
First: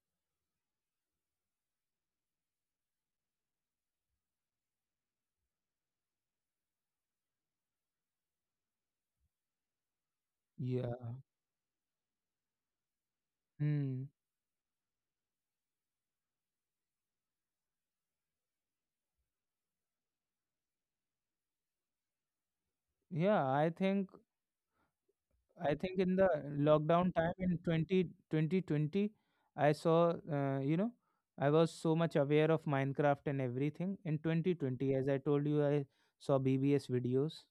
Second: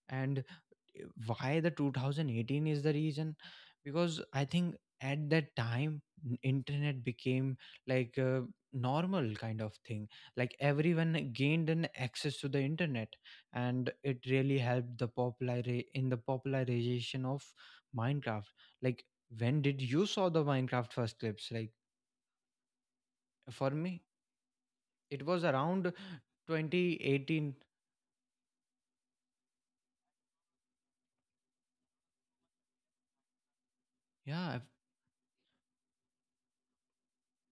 And why the 2018 is the reason, because I think at that time internet became like a normal kind of thing, like yeah. everyone gained an access to the internet, and Hmm. it really helped the popular in the popularization of Minecraft. Like when did you saw the Minecraft first clips? Like Yeah, for i me think it was i around think in the lockdown time 2018. in twenty twenty twenty, I saw, I was so much aware of Minecraft and everything in Yeah. 2020. As I told you, I saw BBS videos.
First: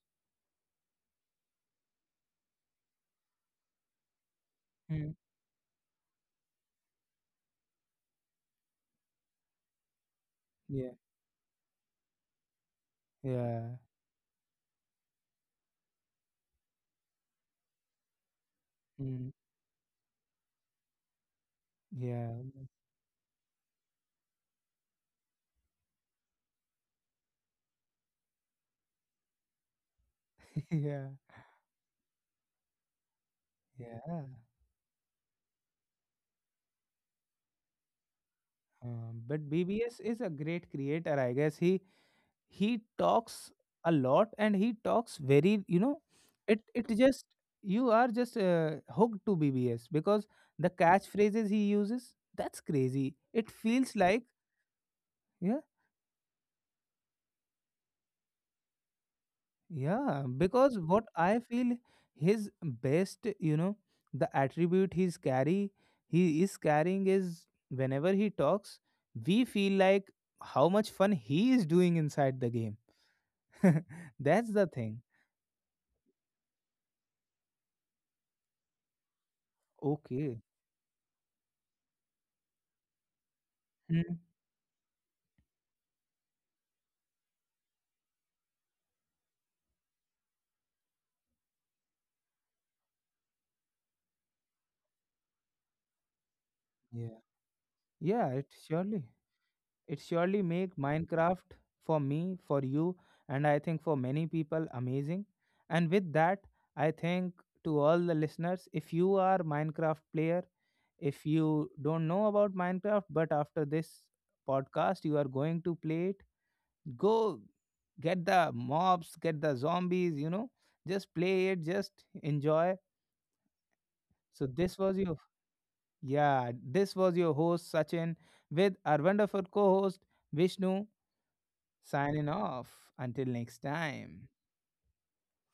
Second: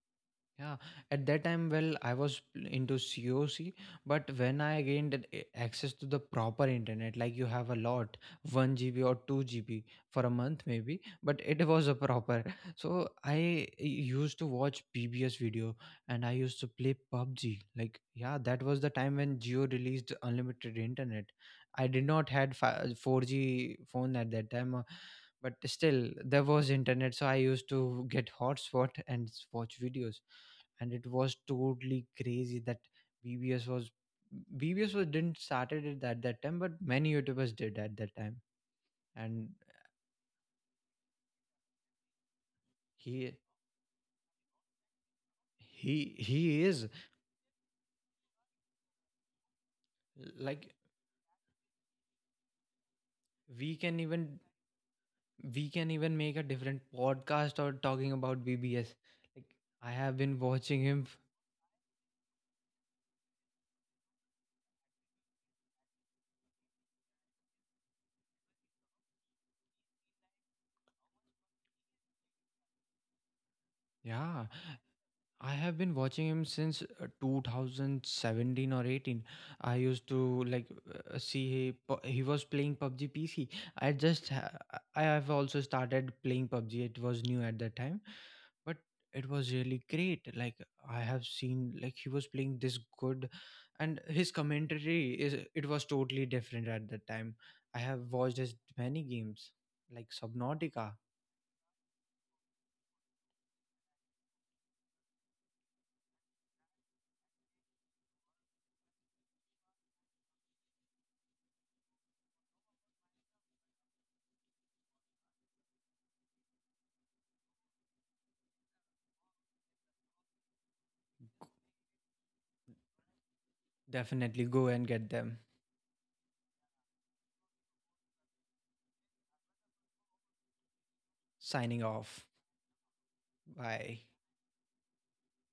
Yeah, at that time, well, I was into COC, but when I Hmm. gained that access to the proper internet, like you have a lot, 1 GB or 2 GB for a month Yeah, maybe, but it was a proper. So I yeah. used to watch PBS video and I used to play PUBG. Like, yeah, that was the time Hmm. when Geo released unlimited internet. I did not Yeah. had 4G phone at that time. But still, there was internet, so I used to get hotspot and watch videos, and it Yeah, was totally crazy that BBS was yeah. BBS was didn't started it at that time, but many YouTubers did at that time, But and BBS is a great creator, I guess. He he talks a lot, and he talks very, it he it is just, you are just hooked to BBS, because the like catchphrases he uses, that's crazy. It we feels can like, even yeah, we can even make a different podcast or talking about BBS. Like I have yeah, been because watching what him. I feel his best, the attribute he is carrying is whenever he talks, we feel like how much fun he is doing inside the game. Yeah, That's the thing. I have been watching him since 2017 or 18. I used Okay. to like see he was playing PUBG PC. I Hmm. just ha- I have also started playing PUBG. It was new at that time, but it was really great. Like I have seen like he was playing this good, and his commentary is it was totally different at that Yeah. time. I have Yeah, watched it his surely many games it like surely make Subnautica. Minecraft, for me, for you, and I think for many people, amazing. And with that, I think, to all the listeners, if you are Minecraft player, if you don't know about Minecraft, but after this podcast you are going to play it, go get the mobs, get the zombies, just play it, just enjoy. Definitely So go this and was get your them. Yeah, this was your host Sachin with our wonderful co host Vishnu, Signing off. signing off. Until next Bye. time.